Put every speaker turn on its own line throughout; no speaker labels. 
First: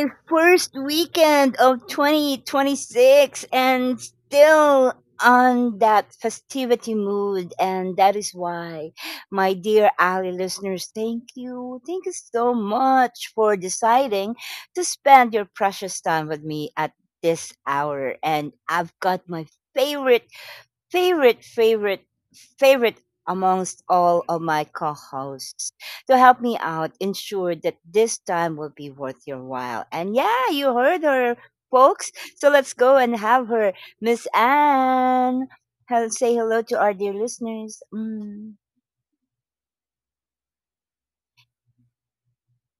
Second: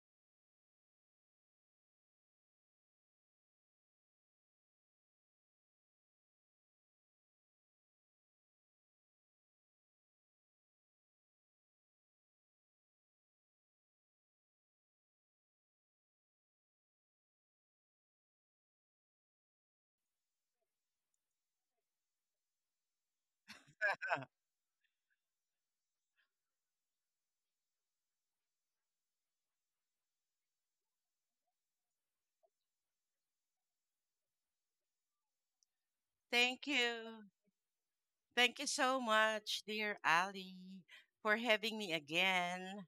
yay! First weekend of 2026 and still on that festivity mood. And that is why, my dear Ali listeners, thank you. Thank you so much for deciding to spend your precious time with me at this hour. And I've got my favorite favorite, favorite, favorite amongst all of my co hosts to help me out, ensure that this time will be worth your while. And yeah, you heard her, folks. So let's go and have her, Miss Anne. Say
Thank
hello to our dear
you.
listeners.
Thank you so much, dear Ali, for having me again.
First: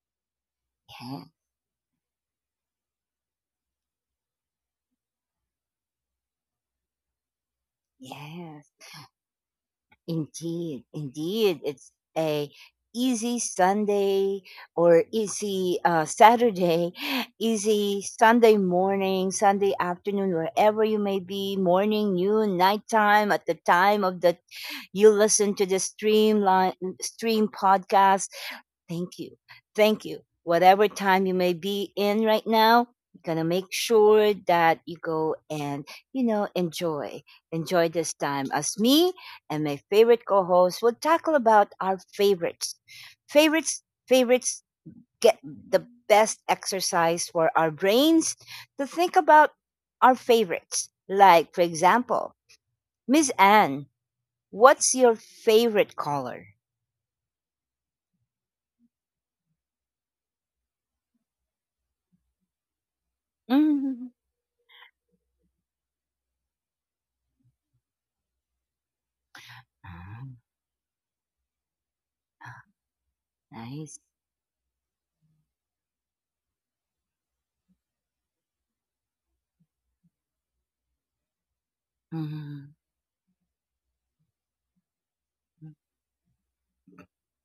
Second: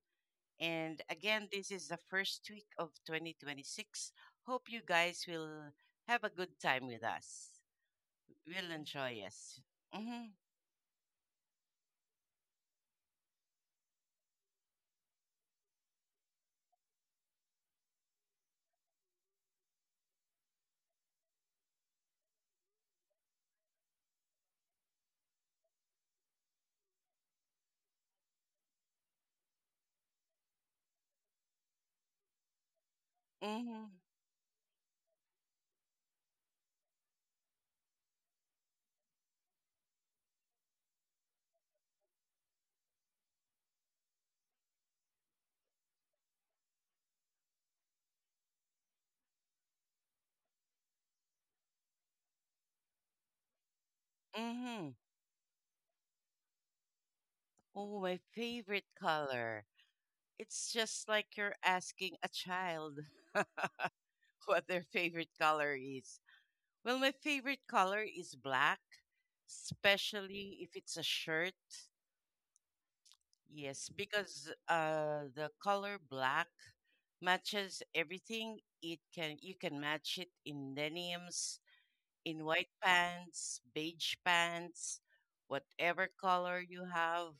And
Yeah,
again, this is the first week of 2026. Hope you guys will have a good time with us.
yes.
We'll enjoy us. Mm-hmm,
Indeed, indeed. It's a easy Sunday or easy Saturday, easy Sunday morning, Sunday afternoon, wherever you may be, morning, noon, nighttime, at the time of the you listen to the stream podcast. Thank you. Thank you. Whatever time you may be in right now, going to make
mm-hmm,
sure that you go and enjoy. Enjoy this time as me and my favorite co host will tackle about our favorites. Favorites, favorites get the best exercise for our brains to think about our favorites. Like, for example, Miss Anne, what's
mm-hmm.
your favorite color?
Oh, my favorite color. It's just like you're asking a child
Mm.
what their favorite color is. Well, my favorite color is black,
Ah,
especially if it's a shirt. Yes,
nice.
because the color black matches everything. It can you can match it in denims, in
Mhm.
white pants, beige pants,
Mm.
whatever color you have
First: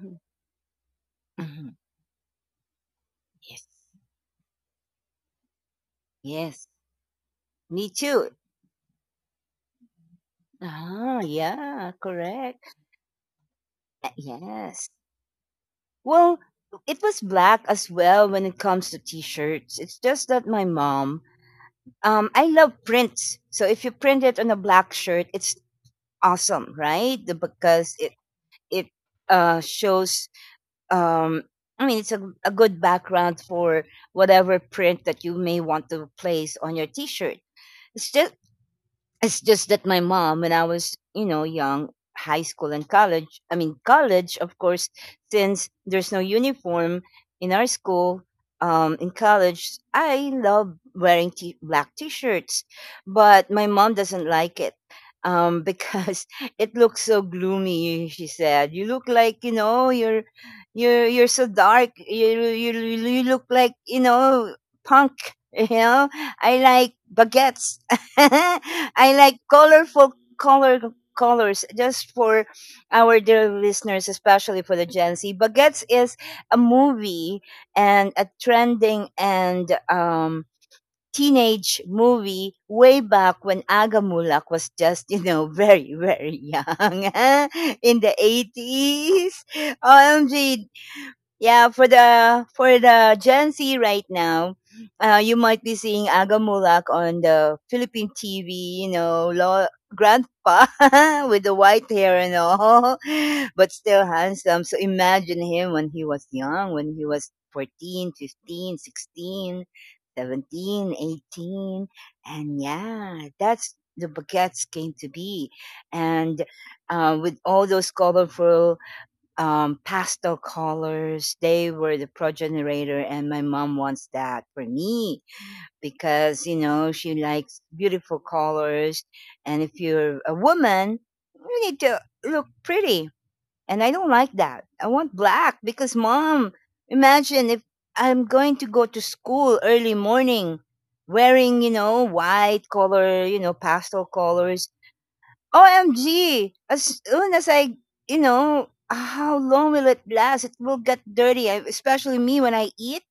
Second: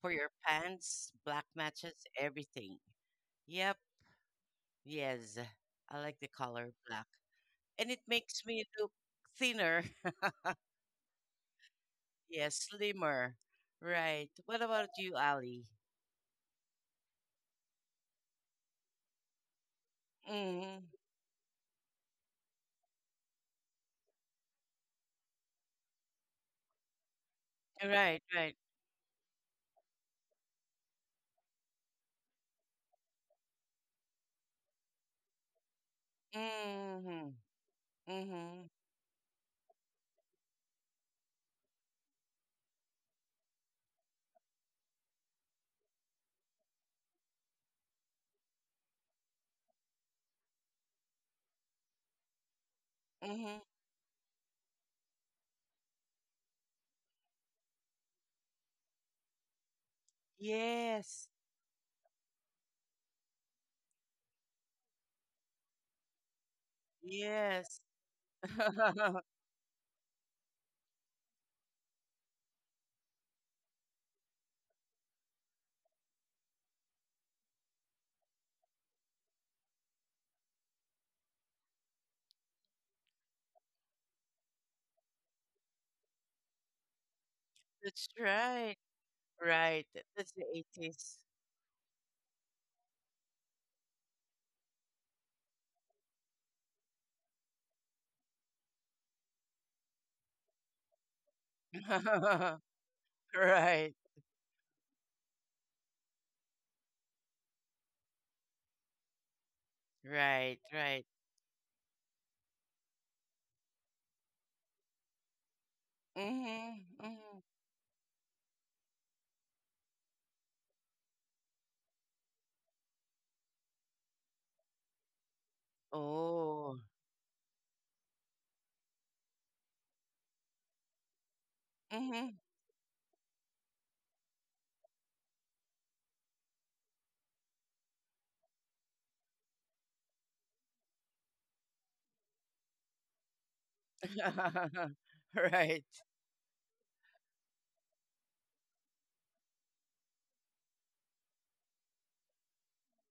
for your pants. Black
Mhm.
matches everything.
Yes.
Yep. Yes, I like the
Yes.
color black,
Me
and it
too.
makes me look thinner.
Ah, yeah,
Yes,
correct.
slimmer. Right. What
Yes.
about you, Ali?
Well, it was black as well when it comes to t-shirts. It's just that my
Mm-hmm.
mom, I love prints. So if you print it on a black shirt, it's awesome, right? Because it
Right. Right.
it uh shows um I mean it's a good background for whatever print that you may want to place on your
Hmm.
t-shirt. It's just
Mm-hmm.
It's just that my mom, when I was, you know, young, high school and college, I mean, college, of course, since there's no uniform in our school, in college, I love wearing black t shirts, but
Mm-hmm.
my mom doesn't like it because it looks so gloomy, she said. You look like, you know, you're. You're
Yes.
so dark. You look like you know punk. You know I like baguettes,
Yes.
I like colorful color colors just for our dear listeners, especially for the Gen Z. Baguettes is a movie and a trending and teenage movie way back when Agamulak was just, you know, very, very young in
That's
the
right.
80s.
Right. That's the
OMG,
80s.
yeah, for the Gen Z right now, you might be seeing Aga Mulak on the Philippine TV. You know, grandpa with the white hair and all, but
Right.
still handsome. So imagine him when he was young, when he was 14, 15, 16,
Right.
17,
Right.
18, and yeah, that's the baguettes came to be, and
Mm-hmm. Mm-hmm.
with all those colorful pastel colors. They were the progenitor, and my mom wants that for me because you
Oh.
know she likes beautiful colors. And if you're a woman, you need to
Mm-hmm.
look pretty. And I don't like that. I want black because, mom, imagine if I'm going to go to school early morning wearing, you know, white color, you know, pastel colors.
Right.
OMG! As soon as I, you know, how long will it last? It will get dirty, especially me when I eat.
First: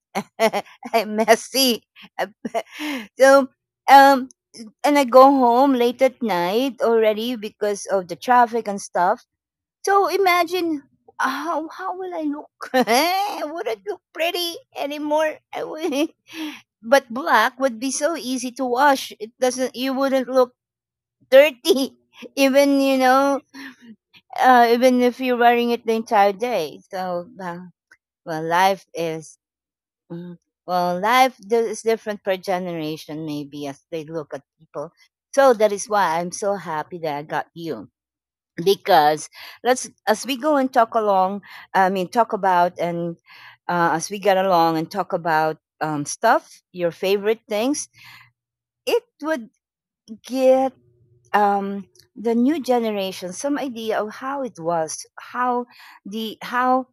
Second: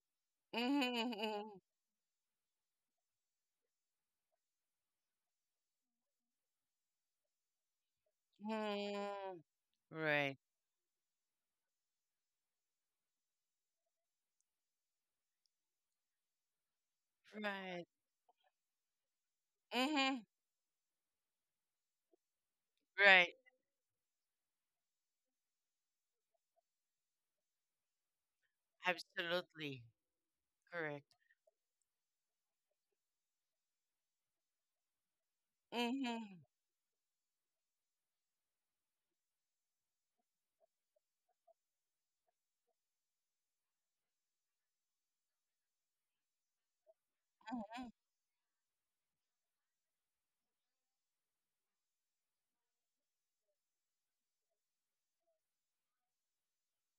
I'm
Mm-hmm.
messy. Um, So, um, and I go home late at night already because of the traffic and stuff.
Mm-hmm.
So
Right.
imagine how will I look? I would not look pretty anymore? But black would
Right.
be so easy to wash. It doesn't. You
Mm-hmm.
wouldn't look dirty even you
Right.
know even if you're wearing it the entire day. So, well,
Absolutely.
mm, well,
Correct.
is different per generation, maybe, as they look at people. So that is why
Mm-hmm.
I'm so happy that I got you. Because let's, as we go and talk along, I mean, talk about and as we get along and talk about stuff, your favorite
Mm-hmm.
things, it would get um, the new generation some idea of how it was, how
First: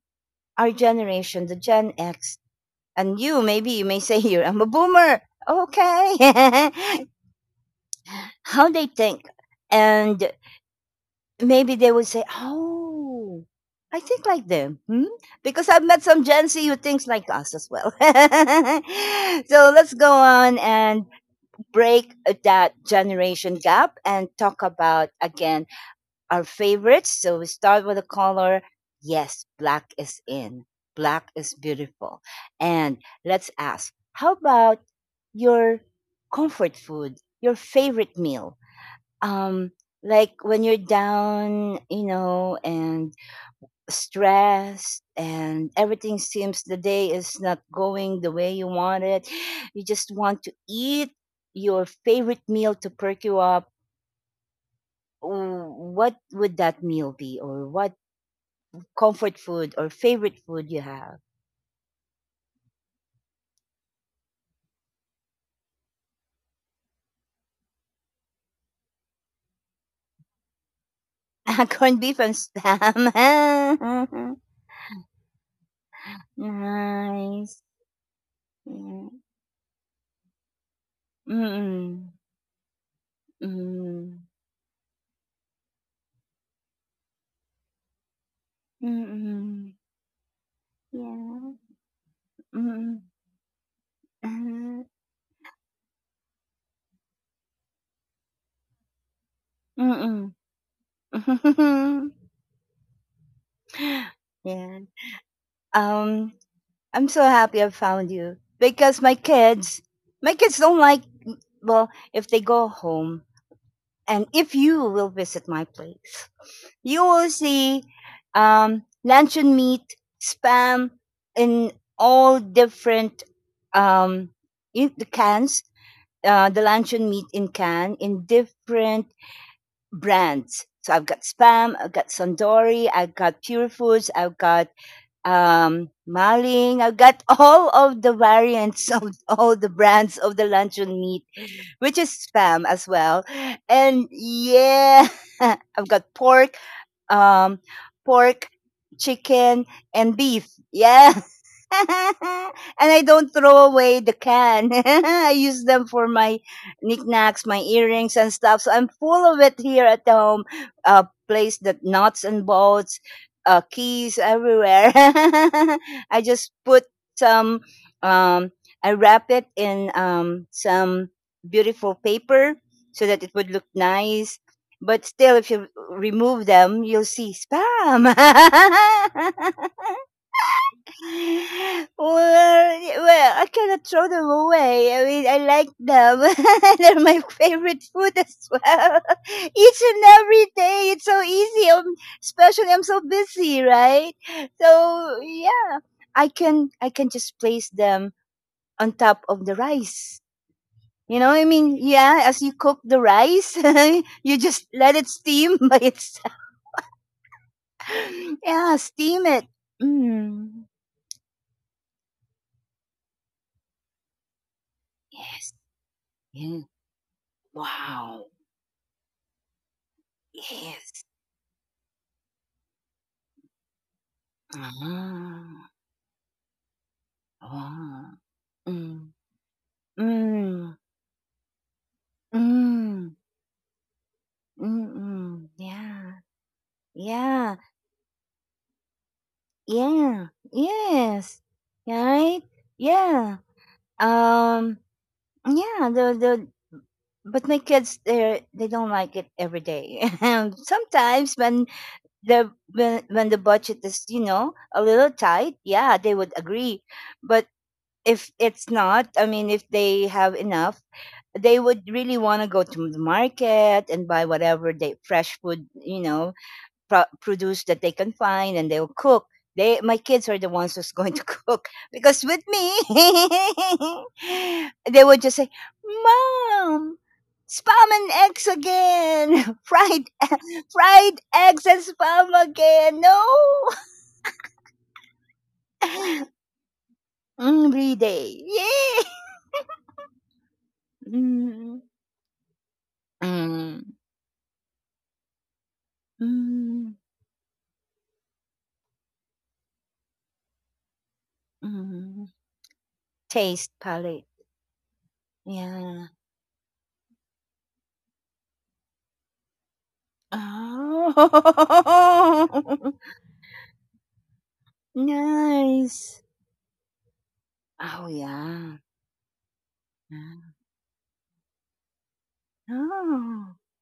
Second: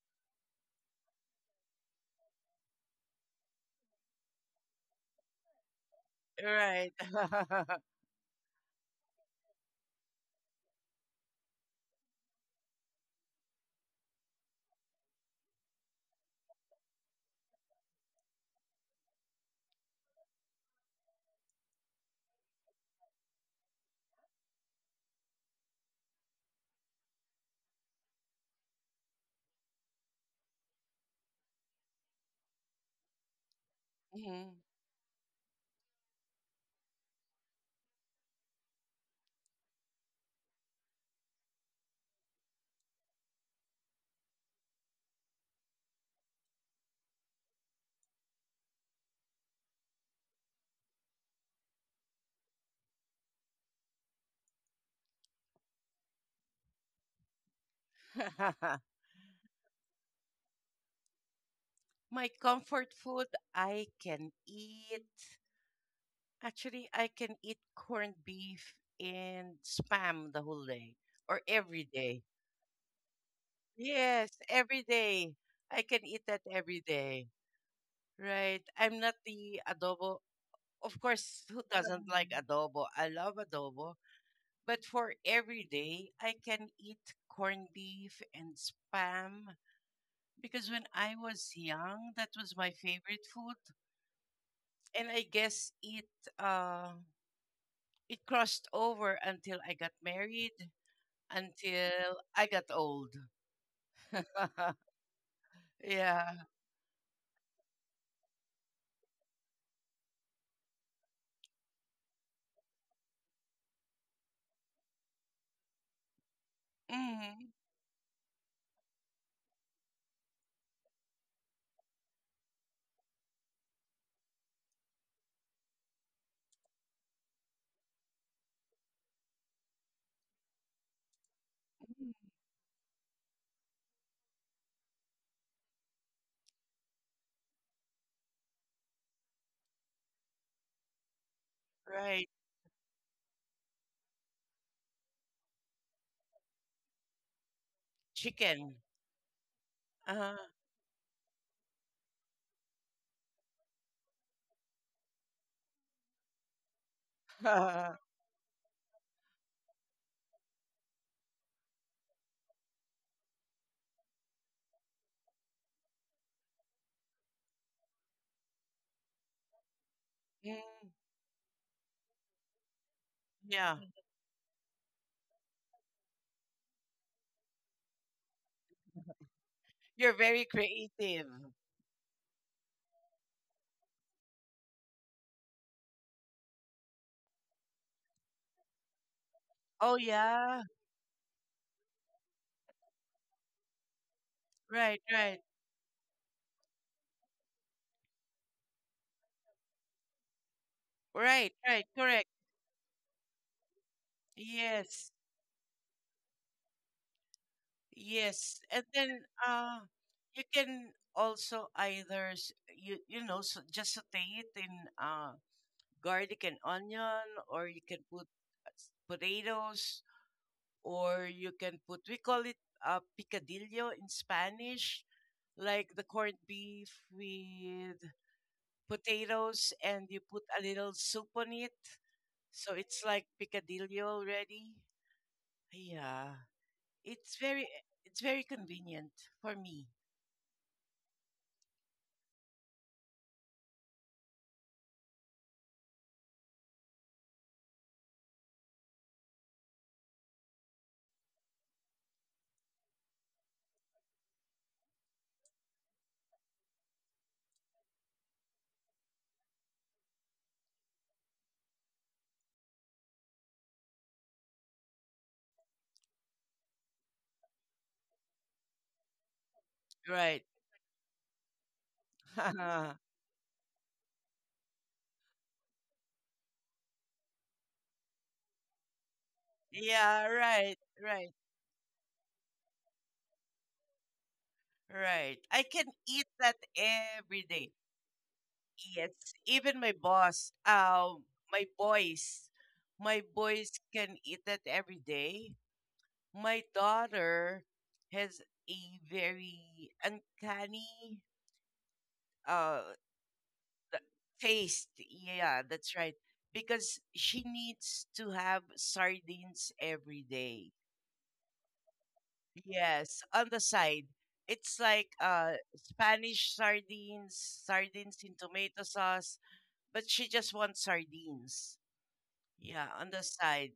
our generation, the Gen X, and you, maybe you may say here, I'm a boomer. Okay.
Right.
How they think. And maybe they would say, oh, I think like them. Hmm? Because I've met some Gen Z who thinks like us as well. So let's go on and break that generation gap and talk about, again, our favorites. So we start with a color. Yes, black is in. Black is beautiful. And let's ask, how
Mm-hmm.
about your comfort food, your favorite meal? Um, like when you're down, you know, and stressed and everything seems the day is not going the way you want it. You just want to eat your favorite meal to perk you up. What would that meal be, or what comfort food or favorite food you have?
My comfort food, I can eat. Actually, I can eat corned beef and spam the whole day or every
Corned beef and
day.
spam.
Yes, every day. I can eat that every day.
Nice.
Right. I'm
Yeah.
not the adobo. Of course, who
Mm-mm.
doesn't like adobo? I love adobo.
Mm.
But for every day, I can eat corned beef and spam
Mm.
because when I
Yeah.
was young, that was my
Mm.
favorite food. And I guess it uh, it crossed over until I got
Uh-huh.
married,
Mm.
until I got old.
Yeah. Um,
Yeah.
I'm so happy I found you because my kids don't like, well, if they go home and if you will visit my place. You will
Hmm.
see luncheon meat, spam in all different um, in the cans. The luncheon meat in can in different brands. So I've got spam, I've got Sandori, I've got Pure Foods, I've got Maling, I've got all of the variants of all the brands of the luncheon meat, which is
Right.
spam as well. And yeah, I've got pork um, pork,
Chicken.
chicken, and
Uh,
beef. Yeah. And I don't throw away the can. I use them for my knickknacks, my earrings, and stuff. So I'm full of it here at home. A place that nuts and bolts, keys everywhere. I just put some. Um, I wrap it in
mm,
some beautiful paper so that it would look
yeah.
nice but still, if you remove them, you'll see spam.
You're very creative.
Well, I cannot throw them away. I mean, I like them. They're my favorite food as well. Each and
Oh
every
yeah.
day, it's so easy. Especially, I'm so busy, right?
Right,
So
right.
yeah, I can just place them on top of the rice. You know, I
Right,
mean,
right.
yeah,
Correct.
as you cook the rice, you just let it
Yes.
steam by itself.
Yes.
Yeah,
And then
steam it.
uh you
Mm.
can also either just saute it in uh
Yes.
garlic
Yeah.
and onion, or you can
Wow.
put potatoes,
Yes.
or you can put, we call it picadillo in Spanish,
Ah.
like the corned beef with
Ah. Mm.
potatoes, and you put a
Mm.
little soup on it. So it's
Mm.
like picadillo already.
Mm-mm. Yeah.
Yeah, it's
Yeah.
very it's very convenient for me.
Yeah. Yes. Right? Yeah. Um yeah, the but my kids they don't like it every day. Sometimes when the budget is you know a little tight yeah they would agree but if it's not, I mean if they have enough they would really want to go to the market and buy whatever they fresh food you know produce that they can find and they'll cook. My kids are the
Right.
ones who's going to cook because with me, they would just say, "Mom, spam and eggs again, fried,
Yeah, right,
fried
right,
eggs and spam again." No,
right. I can eat that every day.
every day, yay!
Yes, even my boss, my
Mm,
boys, my boys
mm,
can eat that every day. My
mm,
daughter has a very uncanny
mm.
uh
Taste
th-
palette,
taste. Yeah, that's
yeah.
right. Because she needs to have sardines every day.
Oh,
Yes, on the side. It's like
nice.
Spanish sardines,
Oh,
sardines in
yeah.
tomato sauce, but she
Yeah.
just wants sardines. Yeah, on the
Oh,
side.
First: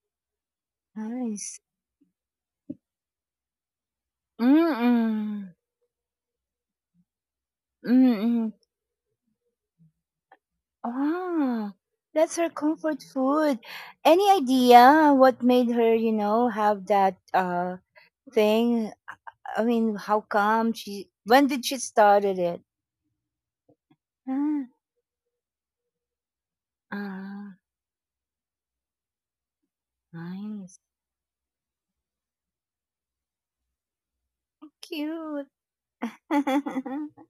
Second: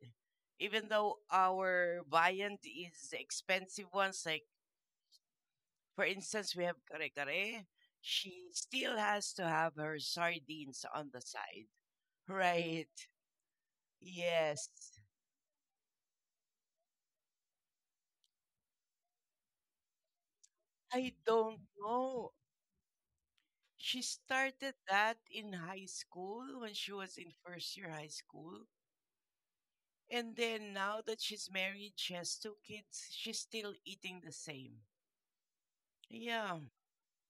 Even though
nice.
our viand is expensive ones, like,
Mm-mm.
for instance, we have kare kare, she
Mm-mm.
still has to have her sardines on the side.
Ah, that's her
Right.
comfort food. Any
Yes.
idea what made her, you know, have that thing? I mean, how come she?
I
When
don't
did she
know.
started it?
She
Ah,
started that in high school when she was in
ah,
first year high school. And then
nice.
now that she's married, she has two kids, she's still eating the same.
Cute.
Yeah.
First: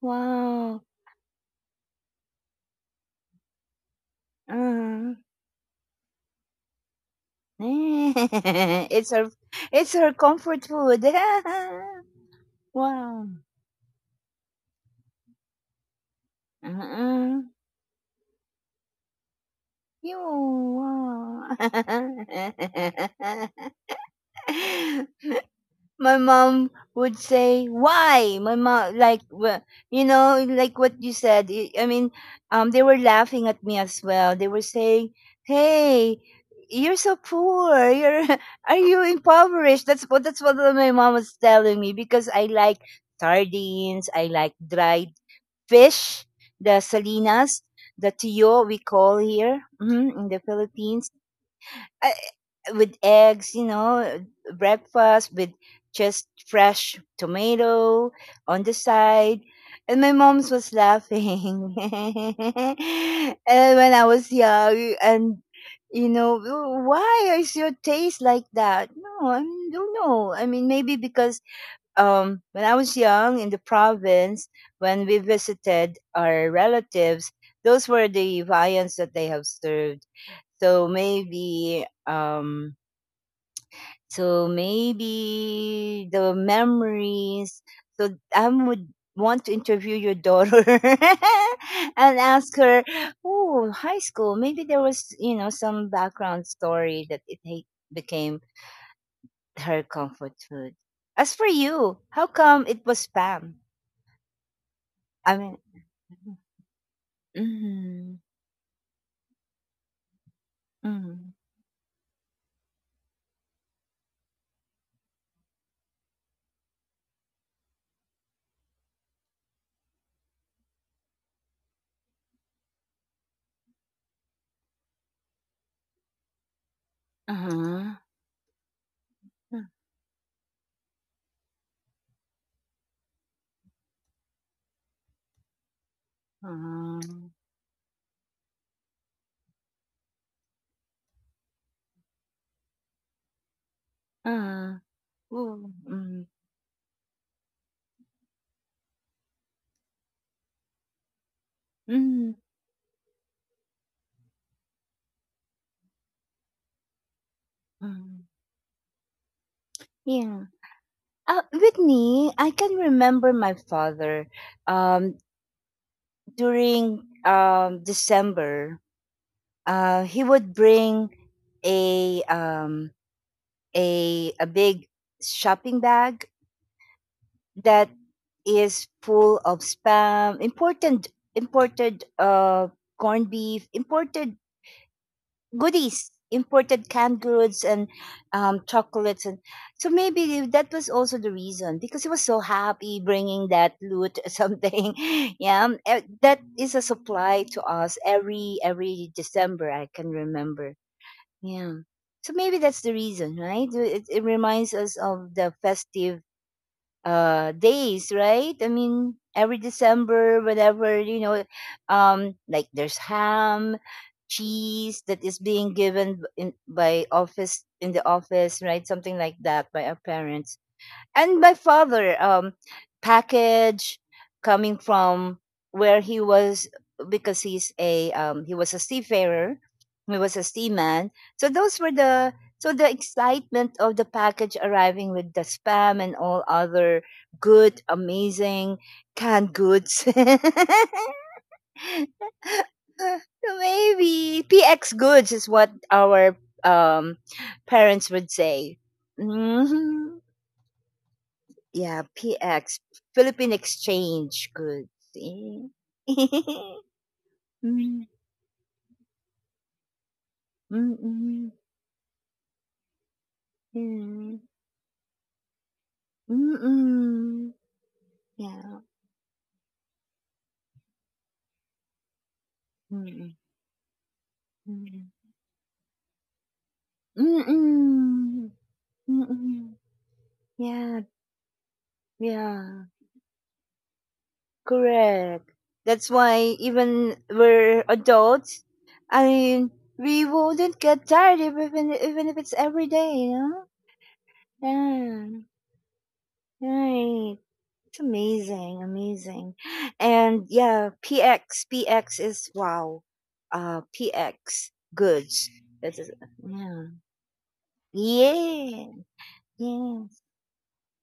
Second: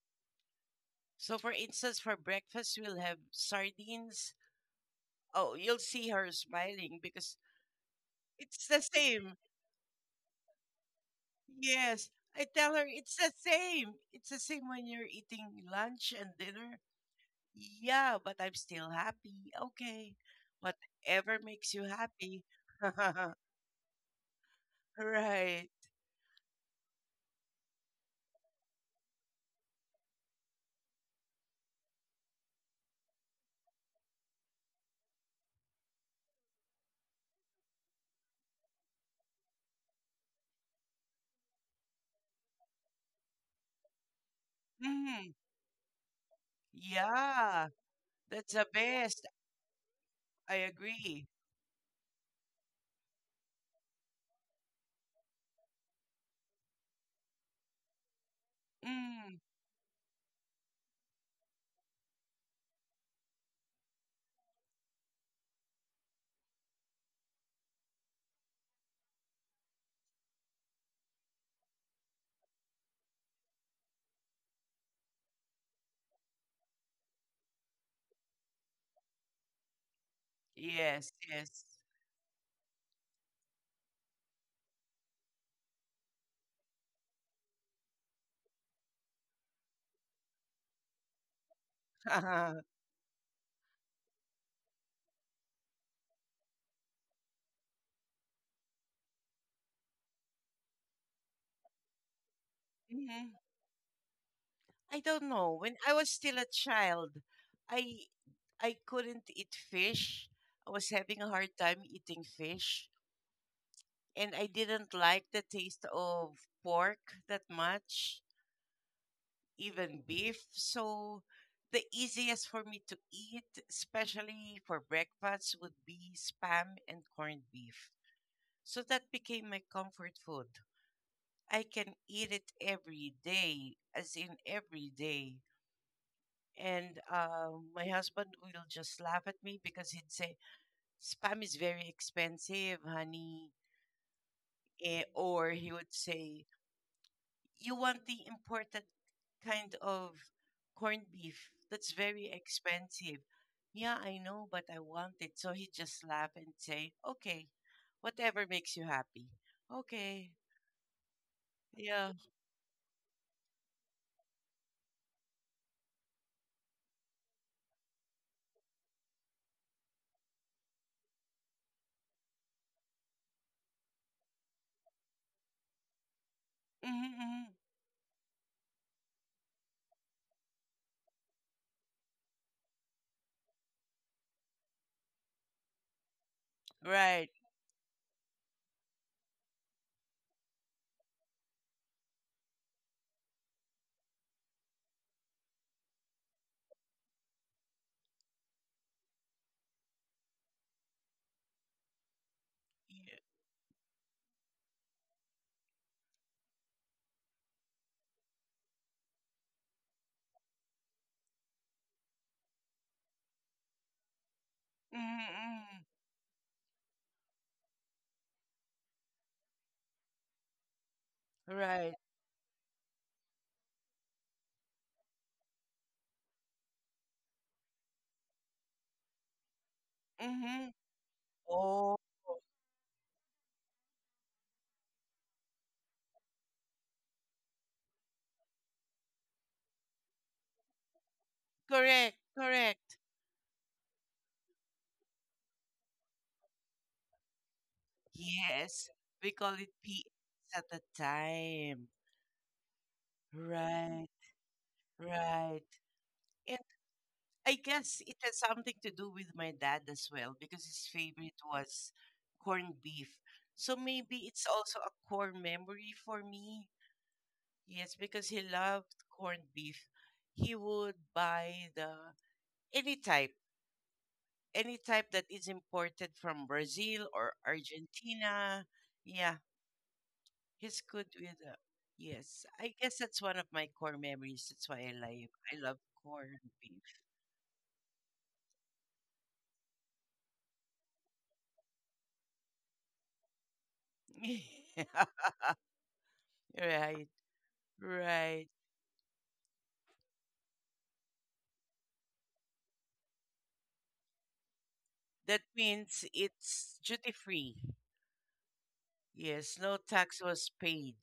Wow.
So, for instance, for breakfast, we'll have sardines.
Uh,
Oh, you'll see her smiling because it's the
it's her.
same.
It's her comfort food.
Yes. I tell her it's
Wow.
the same. It's the same when you're eating lunch and
Uh
dinner.
mm
Yeah, but I'm still happy. Okay.
You.
Whatever makes you happy. Right.
My mom would say, "Why?" My mom, like, you know, like what you said. I mean, they were laughing at me as well. They were saying, "Hey, you're so poor. You're are you impoverished?" That's what my mom was telling me because I like sardines. I like dry
Mm,
fish, the salinas,
yeah.
the
That's
tio
the
we call
best.
here mhm, in the
I
Philippines,
agree.
uh, with eggs, you know, breakfast with just fresh tomato on the
Mm,
side. And my mom's was laughing. And when I was young, and you know, "Oh, why is your taste like that? No, I don't know. I mean, maybe because when I was young in the province, when we visited our relatives, those were the viands that they have served. So
yes, yes.
maybe, um, so maybe the memories. So I would want to interview your daughter and ask her, oh, high school. Maybe there was, you know, some background story that became her comfort food. As for you, how come it was
Mhm.
spam?
I don't
I
know.
mean
When I was still a child, I
Mhm.
I couldn't eat fish. I was having a
Mhm.
hard time eating fish, and I didn't like the taste of pork that much, even beef. So the easiest for me to eat, especially for breakfast, would be spam and corned beef.
Uh-huh.
So that became my comfort food. I can eat it every day, as in every day.
Uh-huh.
And my husband will just laugh at me because he'd say, Spam is very expensive, honey.
Uh,
Eh, or
Ooh,
he would
mm.
say, You want the imported kind of corned beef that's very
Mhm.
expensive. Yeah, I know, but I want it. So he'd just laugh and say, Okay,
Mhm.
whatever makes you happy. Okay,
Yeah. With
yeah.
me, I can remember my father. Um, during December, he would bring a um a big shopping bag
Mm-hmm, mm-hmm."
that is full of spam, imported corned beef, imported goodies, imported canned
Right.
goods and chocolates, and so maybe that was also the reason because he was so happy bringing that loot or something. Yeah, that is a supply to us every December. I can remember. Yeah. So maybe that's the
Yeah,
reason, right? It reminds us of the festive days, right? I mean every December, whatever, you know, like there's ham, cheese that is being
mm-hmm,
given in by office in the office, right? Something like that by our parents. And my
mm-hmm." Right.
father, package coming from where he was, because he's a he was a seafarer, he was a
Mm-hmm.
seaman. So those were
Oh,
the, so the excitement of the package arriving with the spam and all other good, amazing canned goods.
correct, correct.
Maybe PX goods is what our um parents would say.
Yes, we call it
Mhm.
PS at the time.
Yeah, PX, Philippine
Right,
Exchange Goods.
right.
Eh.
And I guess
Mm,
it has something to do with my dad as well because his favorite
mm-mm,
was corned beef. So maybe
yeah.
it's also a core memory for me.
Mm-mm,
Yes, because he
yeah.
loved corned beef. He would buy the any type, any type
Mm-mm.
that is imported from Brazil or
Mm-mm,
Argentina. Yeah,
mm-mm.
he's
Yeah,
good with yes. I
yeah,
guess that's one of my core memories. That's why
correct.
I love
That's
corned
why even we're adults, I mean, we wouldn't get tired even even if it's every day, you know?
beef.
Yeah,
Right,
right. It's
right.
amazing, amazing. And yeah, PX, PX is wow. PX
That
goods. That
means
is,
it's
yeah.
duty free.
Yeah.
Yes, no tax
Yes.
was paid.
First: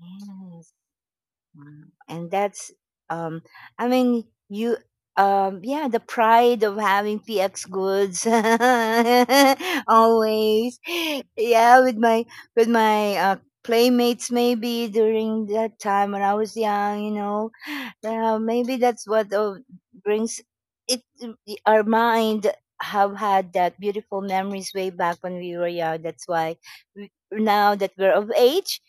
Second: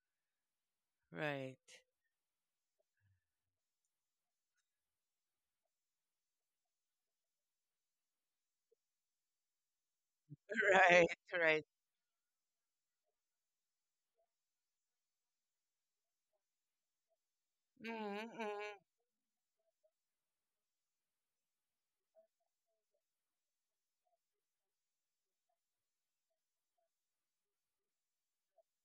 Yes.
Right.
Wow. And that's, um I mean, you, yeah, the pride of having PX goods always.
Right, right.
Yeah, with my, with my playmates maybe during that time when I was young, you know. Maybe
Mm-hmm,
that's what brings it, our mind, have had that beautiful memories way back when we were young. That's why we, now that we're of age,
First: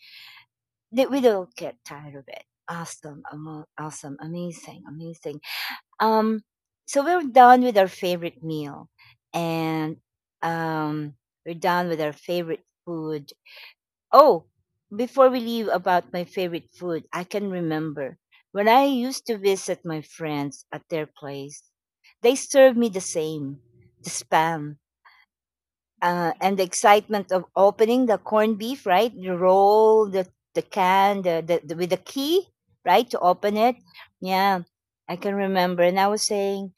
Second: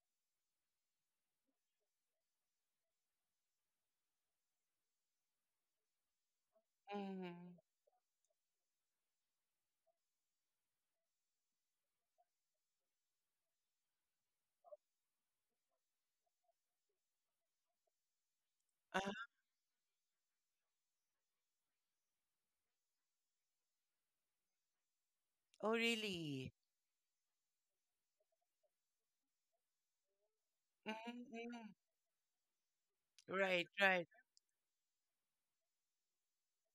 that we don't get tired of it. Awesome, awesome, amazing, amazing. Um, so we're done
mm-hmm.
with our favorite meal, and, um, we're done with our favorite food. Oh, before we leave about my favorite food, I can remember when I
Uh,
used to visit my friends at their place. They served me the same, the spam,
oh, really?
and the excitement of opening the corned beef, right? You roll the can,
Mm-hmm,
with the key, right, to open
right,
it.
right.
Yeah, I can remember. And I was saying,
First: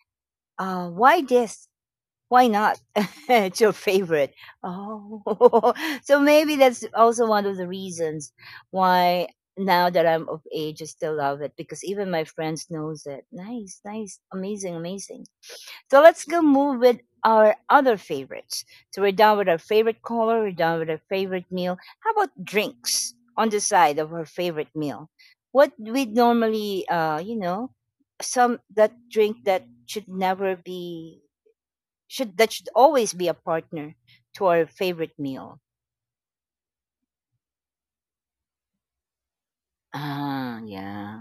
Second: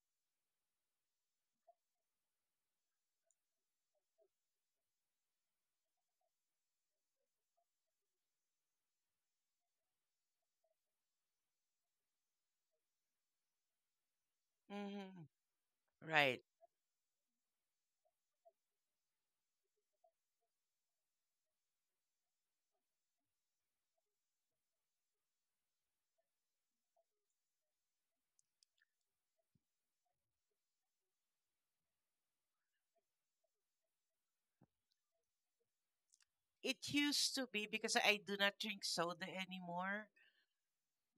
why this? Why not? It's your favorite. Oh, so maybe that's also one of the reasons why now that I'm of age, I still love it because even my friends knows it. Nice, nice, amazing, amazing.
Mm-hmm.
So let's go
Right.
move with our other favorites. So we're done with our favorite color, we're done with our favorite meal. How about drinks on the side of our favorite meal? What we normally, you know, some that drink that should never be, should that should always be a partner to our favorite meal.
It used to be, because I do not drink soda anymore.
Ah,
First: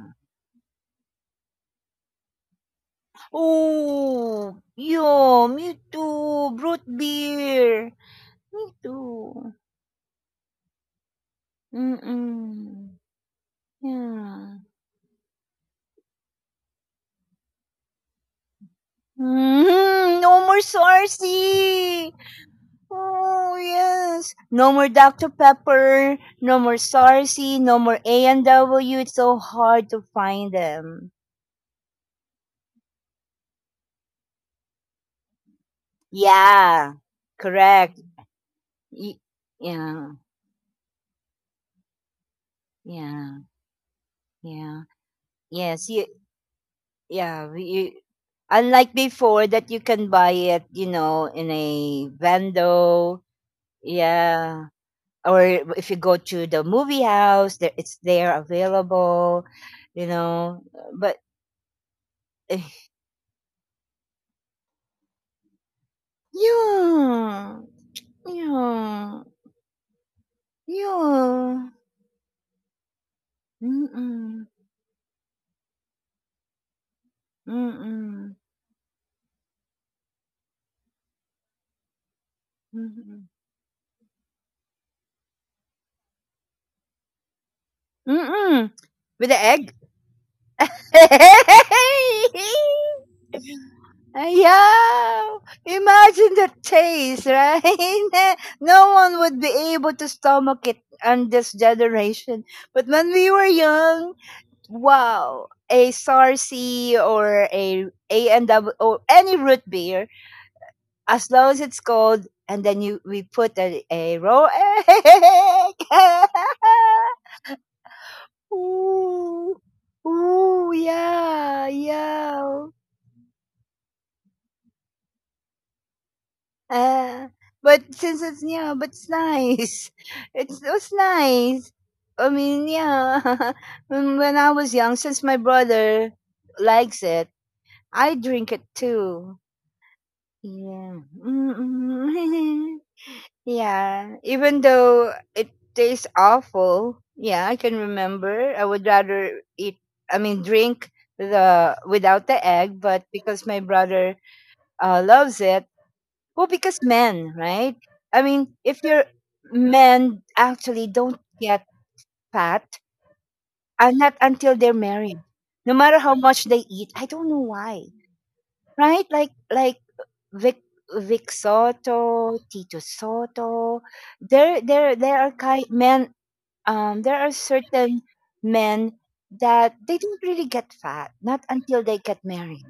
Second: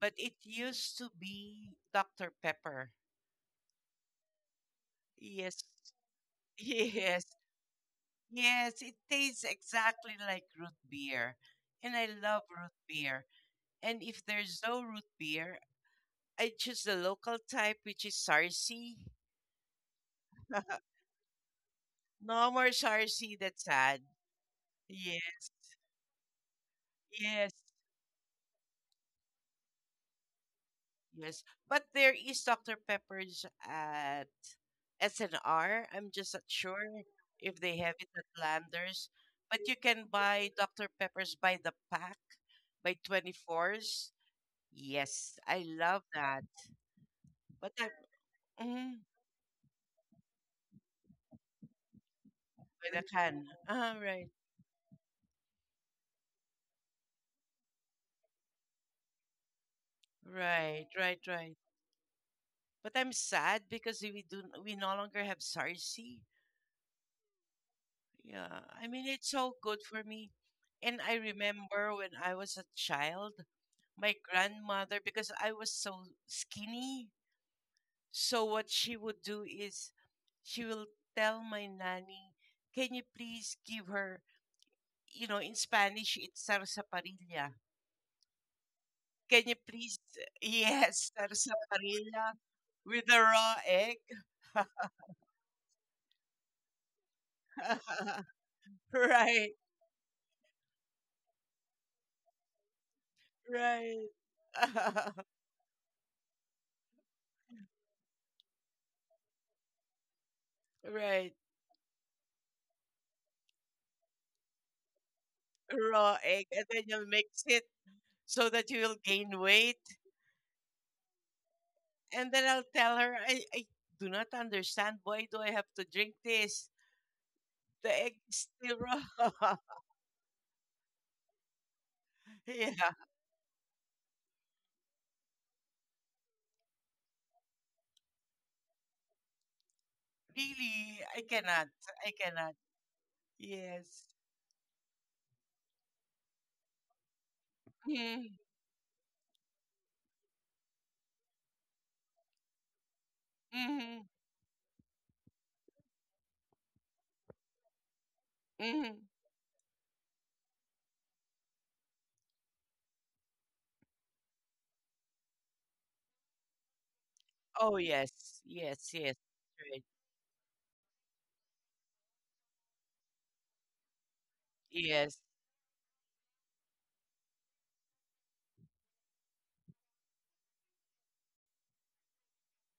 But it used to be Dr. Pepper.
Oh, yo,
Yes,
me too. Brute
yes,
beer. Me
yes. It tastes
too.
exactly like root beer, and I love root
Mm-mm.
beer. And if
Yeah.
there's no root beer, I choose the local type, which is Sarsi.
Mm, no more Sarsi.
No more Sarsi.
Oh
That's sad.
yes, no more
Yeah,
Dr Pepper, no more
yes,
Sarsi, no more A and W. It's so hard to find them.
yes. But there is Dr. Pepper's SNR. I'm just not sure
Yeah,
if they have
correct.
it at Landers,
Y-
but you can
yeah,
buy Dr. Peppers by the pack, by
yeah,
24s.
yeah.
Yes, I
Yes,
love
you,
that.
yeah.
But I'm
You, unlike
mm,
before that you can buy it, you know, in a
with a
vendo.
can. Ah, right,
Yeah, or if you go to the movie house, there it's there available, you know.
right, right,
But
right.
eh,
But I'm sad because we no longer have Sarsi.
yeah,
Yeah, I mean it's
yeah,
so good for me. And I
yeah.
remember when I was a child, my
Mm-mm,
grandmother, because I was so skinny. So
mm-mm,
what she would do is she will tell my nanny, "Can you
mm-mm,
please give her, you know, in Spanish it's sarsaparilla.
mm-mm. With
Can
the
you
egg.
please, yes, sarsaparilla with a raw egg?"
Yeah, imagine the taste, right? No one
Right,
would be able to stomach it on this generation. But when we were
right,
young, wow, a Sarsi or a A&W or any root beer,
right.
as long as it's cold, and then you we put a raw egg.
Raw egg, and then you'll mix it so that you will gain
Ooh,
weight.
ooh, yeah,
And then I'll
yeah.
tell her, I do not understand. Why do I have to drink this?
Uh, but
The egg
since
is
it's
still
yeah, but it's
raw.
nice. It's nice. I mean,
Yeah.
yeah. When when I was young, since my brother likes it, I drink it too.
Really,
Yeah.
I cannot. I cannot.
Mm-mm.
Yes.
Yeah. Even though it tastes awful, yeah, I can
Mm-hmm.
remember. I would rather eat, I mean, drink the without the egg, but because my
Mm-hmm.
brother, loves it. Well, because men, right? I mean, if
Mm-hmm.
you're men, actually don't get fat, and not until they're married. No matter how much they eat, I don't know
Oh
why.
yes. Yes.
Right?
Yes. Right.
Like Vic Soto, Tito Soto. There
Yes.
there are kind men, there are certain men that they don't really get fat, not until they get married.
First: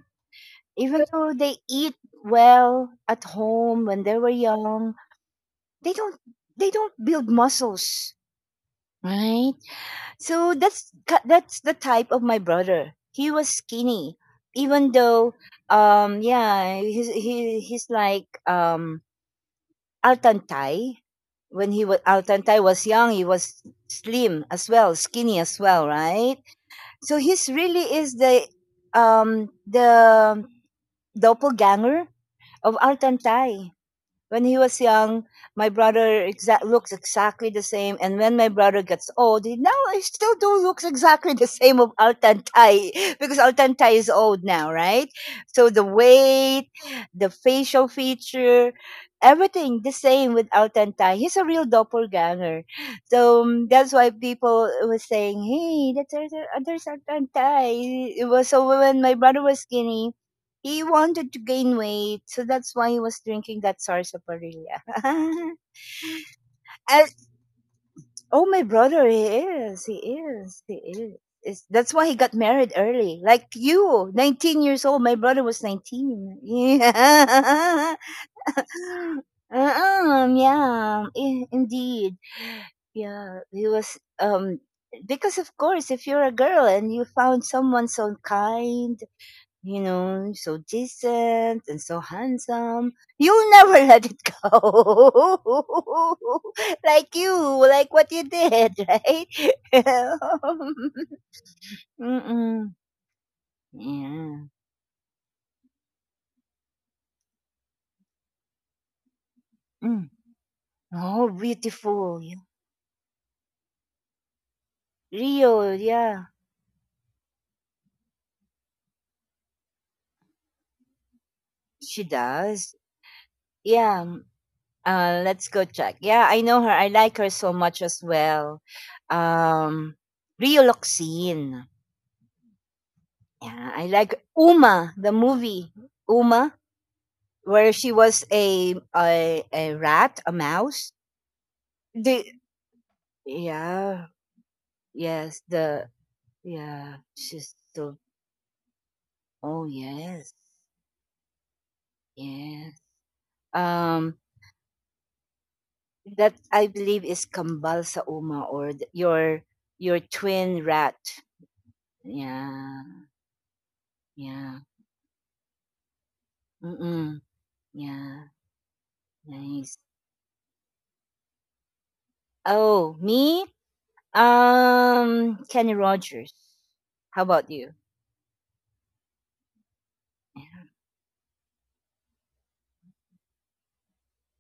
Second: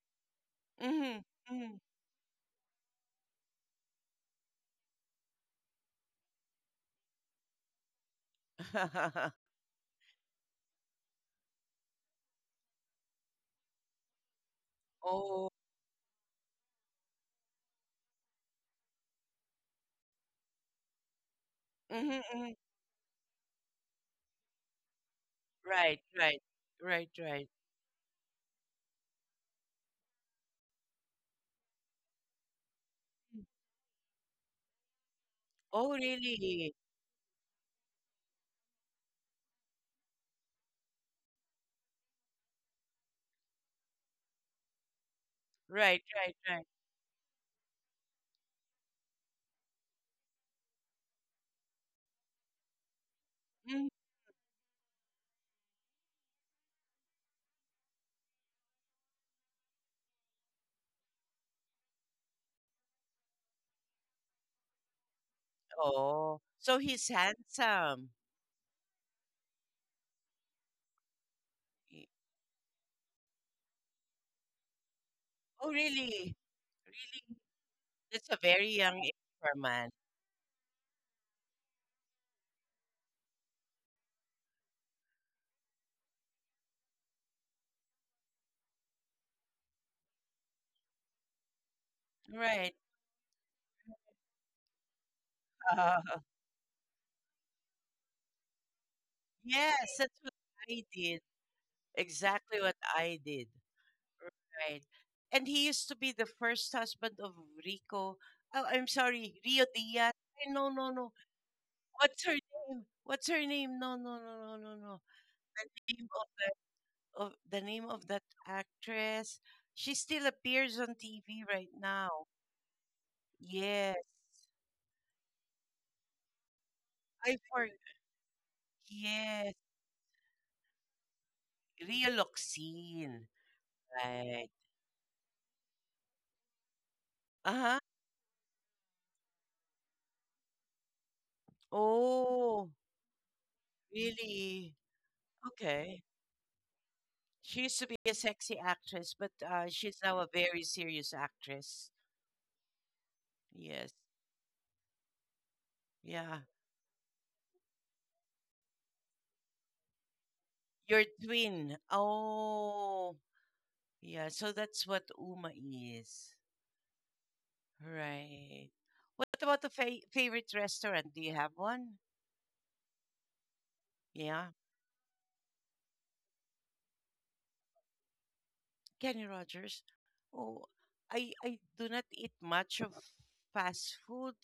Even
Mm-hmm.
though they
Mm-hmm.
eat well at home when they were young, they don't they don't build muscles, right? So that's the type of my brother. He was skinny, even though,
Oh.
yeah, he's like Altantai. When he was,
Mm-hmm. Mm-hmm.
Altantai was young, he was slim as well, skinny as well,
Right.
right?
Right. Right.
So
Right.
he's really is the, the doppelganger of Altantai. When he was young, my
Oh
brother
really?
looks exactly the same. And when my brother gets old, he now he still do looks exactly the same of Altantai because Altantai is old now, right? So the
Right. Right. Right.
weight, the facial feature, everything the same with Altantai. He's a real doppelganger. So
Mm.
that's why people were saying, "Hey, that's, there's Altantai." It was so when my brother was skinny he wanted to gain weight, so that's why he was drinking that sarsaparilla.
Oh. So he's
As,
handsome.
oh, my brother, he is, he is, he is. It's, that's
Y-
why he got married early, like you, 19 years old. My brother was
oh really?
19.
Really?
Yeah,
That's a very young age for a man.
yeah, indeed. Yeah, he was. Because of course, if you're a girl and you found someone so kind, you know, so decent and so
Right.
handsome, you'll never let it go.
Uh,
Like you, like what you did, right?
yes, that's what I did. Exactly what
Mm-mm.
I did.
Yeah.
Right. And he used to be the first husband of Rico. Oh, I'm sorry, Rio
Mm.
Diaz. Ay, no, no, no.
Oh, beautiful.
What's her
Yeah.
name? What's her name? No, no, no, no, no, no. The
Rio,
name of
yeah.
that of the name of that actress. She still appears on TV right
She
now.
does.
Yes.
Yeah. Let's go check. Yeah, I know her. I like her
I
so
for
much as well.
yes.
Um, Rio Loxin.
Rio Loxin.
Yeah, I like
Right.
Uma, the movie. Uma, where
Uh-huh.
she was a rat, a mouse. The,
Oh,
yeah,
really?
yes, the,
Okay.
yeah, she's
She used to be
the,
a sexy actress, but
oh
she's now a
yes,
very serious actress.
yes.
Yes.
Um, that
Yeah.
I believe is kambal sa uma, or your twin rat.
Your twin.
Yeah,
Oh, yeah. So
yeah,
that's what Uma is.
mm, yeah,
Right. What about the
nice.
favorite restaurant? Do you have one?
Oh, me?
Yeah.
Kenny Rogers. How about you?
Kenny Rogers. Oh, I do not eat much of fast food.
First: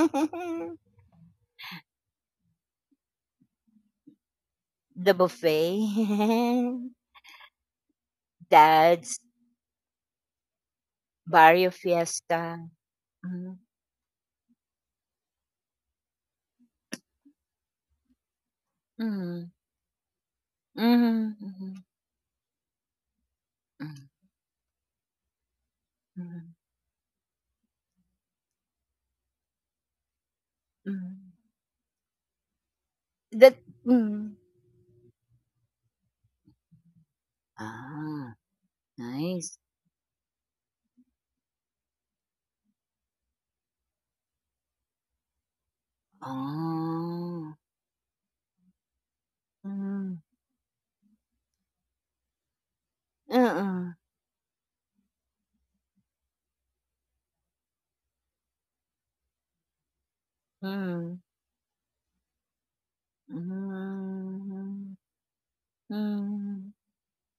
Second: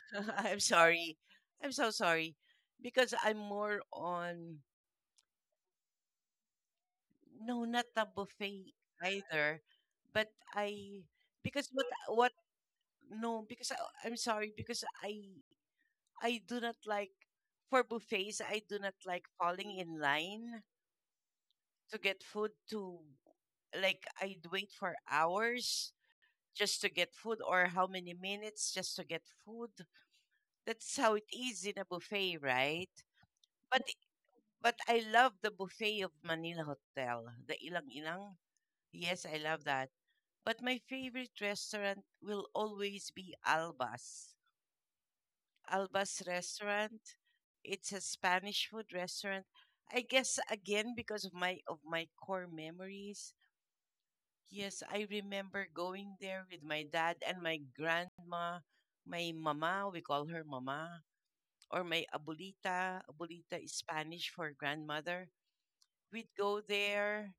I'm sorry. I'm so sorry because I'm more on.
The buffet.
No, not the buffet
Dad's,
either. But I, because
Barrio
what
Fiesta.
no,
Mhm,
because I, I'm sorry because I do not like, for buffets I do not like
mhm,
falling in line
mhm, mhm,
to get food to
mhm,
like I'd wait for hours
mhm,
just to get food or how many minutes just to get food. That's how it
mhm.
is in a buffet, right?
That.
But
Mhm.
but I love the buffet of Manila Hotel, the ilang ilang.
Ah,
Yes, I
nice.
love that. But my favorite restaurant will always be Alba's. Alba's restaurant.
Oh.
It's a Spanish food restaurant. I
Mm.
guess again because of my core memories.
Uh-uh.
Yes, I remember going there with my dad and my grandma, my mama, we call her mama,
Mm.
or my abuelita. Abuelita is Spanish for
Mm.
grandmother. We'd go
Mm.
there,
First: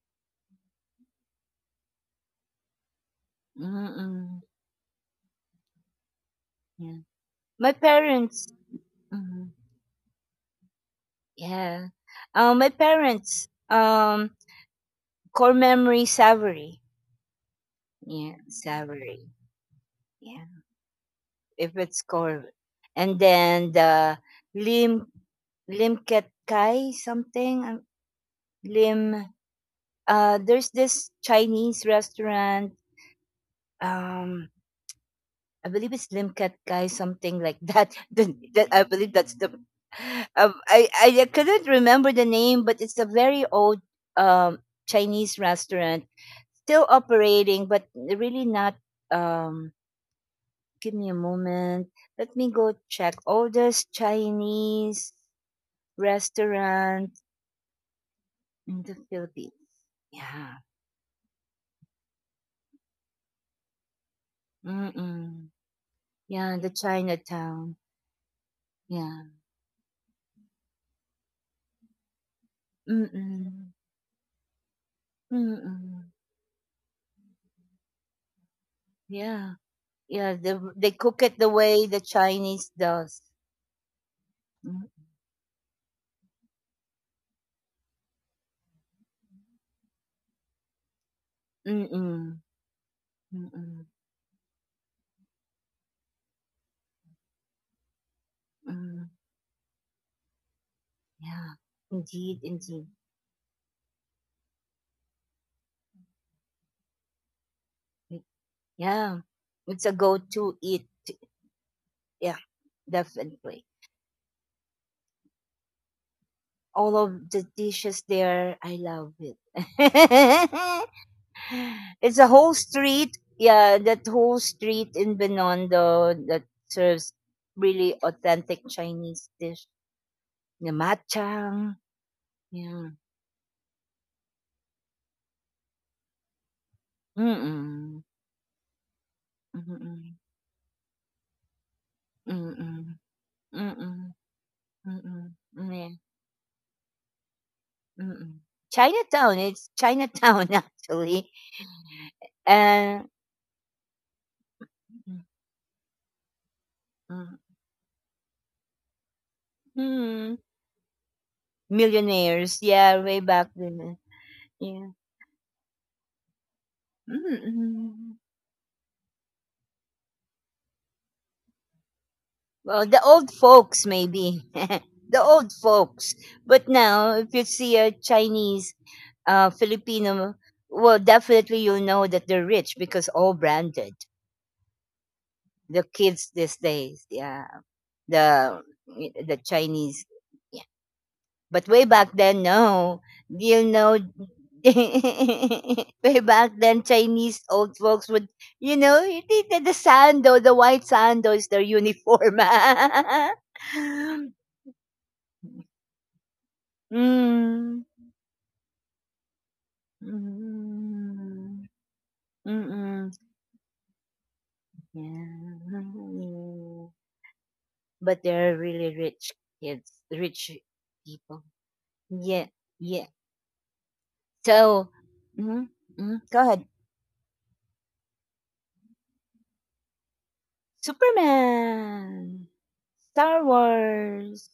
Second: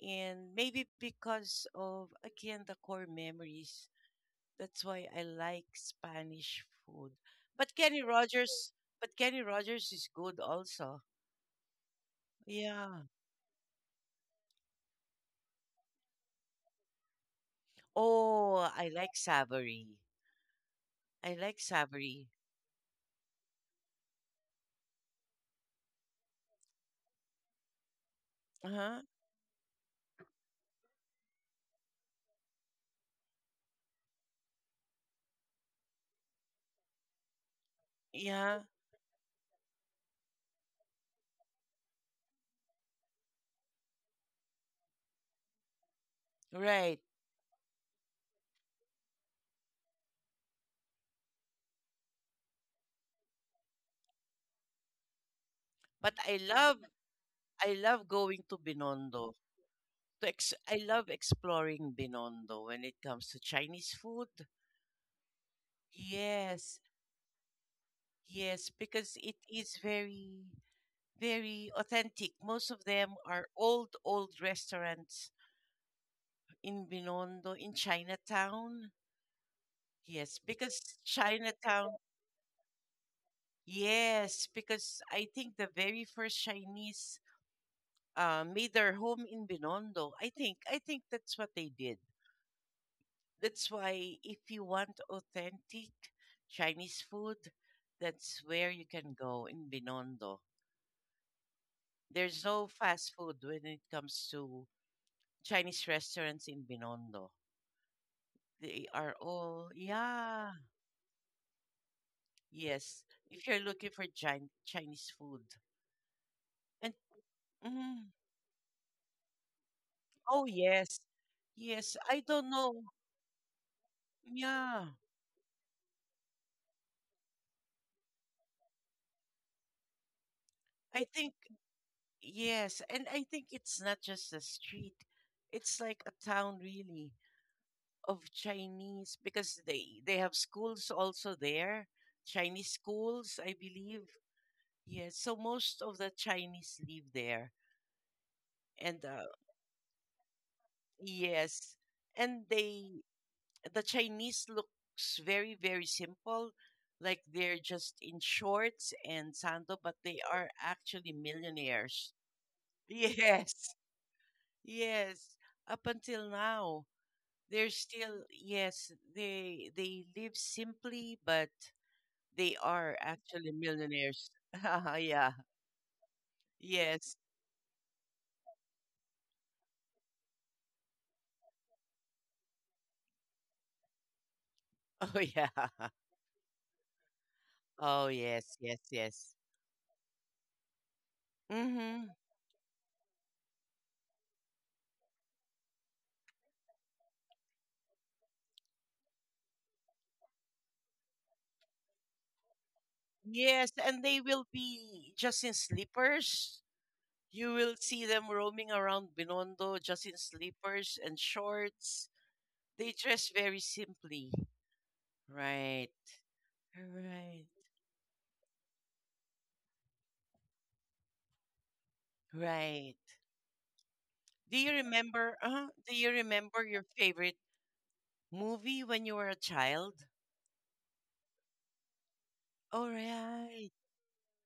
and maybe because of again the core memories.
Mm-mm.
That's why I like Spanish
Yeah.
food.
My
But
parents.
Kenny
Mm.
Rogers is good also.
Yeah. My
Yeah.
parents. Core memory Savory. Yeah,
Oh, I like
Savory.
Savory.
Yeah,
I like
if it's
Savory.
called. And then the Lim, Limket Kai something,
Uh-huh.
Lim. There's this Chinese restaurant. Um, I believe it's Limket Kai something like that. The, that
Yeah.
I believe that's the. Um, I I couldn't remember the name, but it's a very old, um, Chinese restaurant still
Right.
operating, but really not. Um, Give me a moment. Let me go check. Oldest Chinese
But
restaurant
I love going to
in the
Binondo.
Philippines. Yeah.
I love exploring Binondo when it comes to Chinese food.
Mm-mm. Yeah, the
Yes.
Chinatown.
Yes, because
Yeah.
it is very very authentic. Most of them are
Mm-mm.
old old restaurants
Mm-mm.
in Binondo, in Chinatown.
Yeah. Yeah,
Yes, because
they cook it the way
Chinatown,
the Chinese does.
yes,
Mm-
because I think the very first Chinese made their home in Binondo. I think that's what they did.
Mm-mm.
That's
Mm-mm.
why if you want authentic Chinese food, that's where you
Mm.
can go, in Binondo.
Yeah. Indeed,
There's no
indeed.
fast food when it comes to Chinese restaurants in Binondo.
Y-
They
Yeah.
are all,
It's a go-to
yeah.
eat. Yeah,
Yes, if
definitely.
you're looking for Chinese food.
All
And
of the dishes
mm,
there, I love it.
oh yes. Yes,
It's a
I
whole
don't know.
street. Yeah, that whole
Yeah.
street in Binondo that serves really authentic Chinese dish. The
I think
matchang. Yeah.
yes, and I think it's not just a street. It's like a town really
Mm-mm.
of Chinese because they
Mm-mm.
they have schools also there, Chinese
Mm-mm.
schools, I
Mm-mm.
believe. Yes,
Mm-mm.
so most
Yeah.
of the Chinese live there.
Mm-mm.
And
Chinatown. It's Chinatown, actually.
yes, and
And
the Chinese looks very, very simple. Like
mm,
they're just in shorts and sandal, but they
mm,
are actually millionaires.
millionaires. Yeah, way back
Yes,
then. Yeah.
yes. Up until now, they're
Mm-mm.
still, yes, they live simply, but they
Well, the
are
old
actually
folks,
millionaires.
maybe. The
Yeah.
old folks. But now,
Yes.
if you see a Chinese, Filipino, well, definitely you'll know that they're rich because all branded.
Oh yeah.
The kids these days, yeah.
Oh
The
yes, yes,
the
yes.
Chinese, yeah. But way back
Mm-hmm.
then, no. You know, way back then, Chinese old folks would, you know, the sando, the white sando is their uniform.
Yes, and they will be just in slippers. You
Hmm,
will see them roaming around Binondo
mm,
just in slippers and
mm,
shorts. They
mm-mm,
dress very simply.
yeah.
Right. Right.
But they're really rich kids, rich people. Yeah,
Right.
yeah. So, mm,
Do you
mm, go ahead.
remember your favorite movie when you were a child?
Superman,
All
Star
right.
Wars.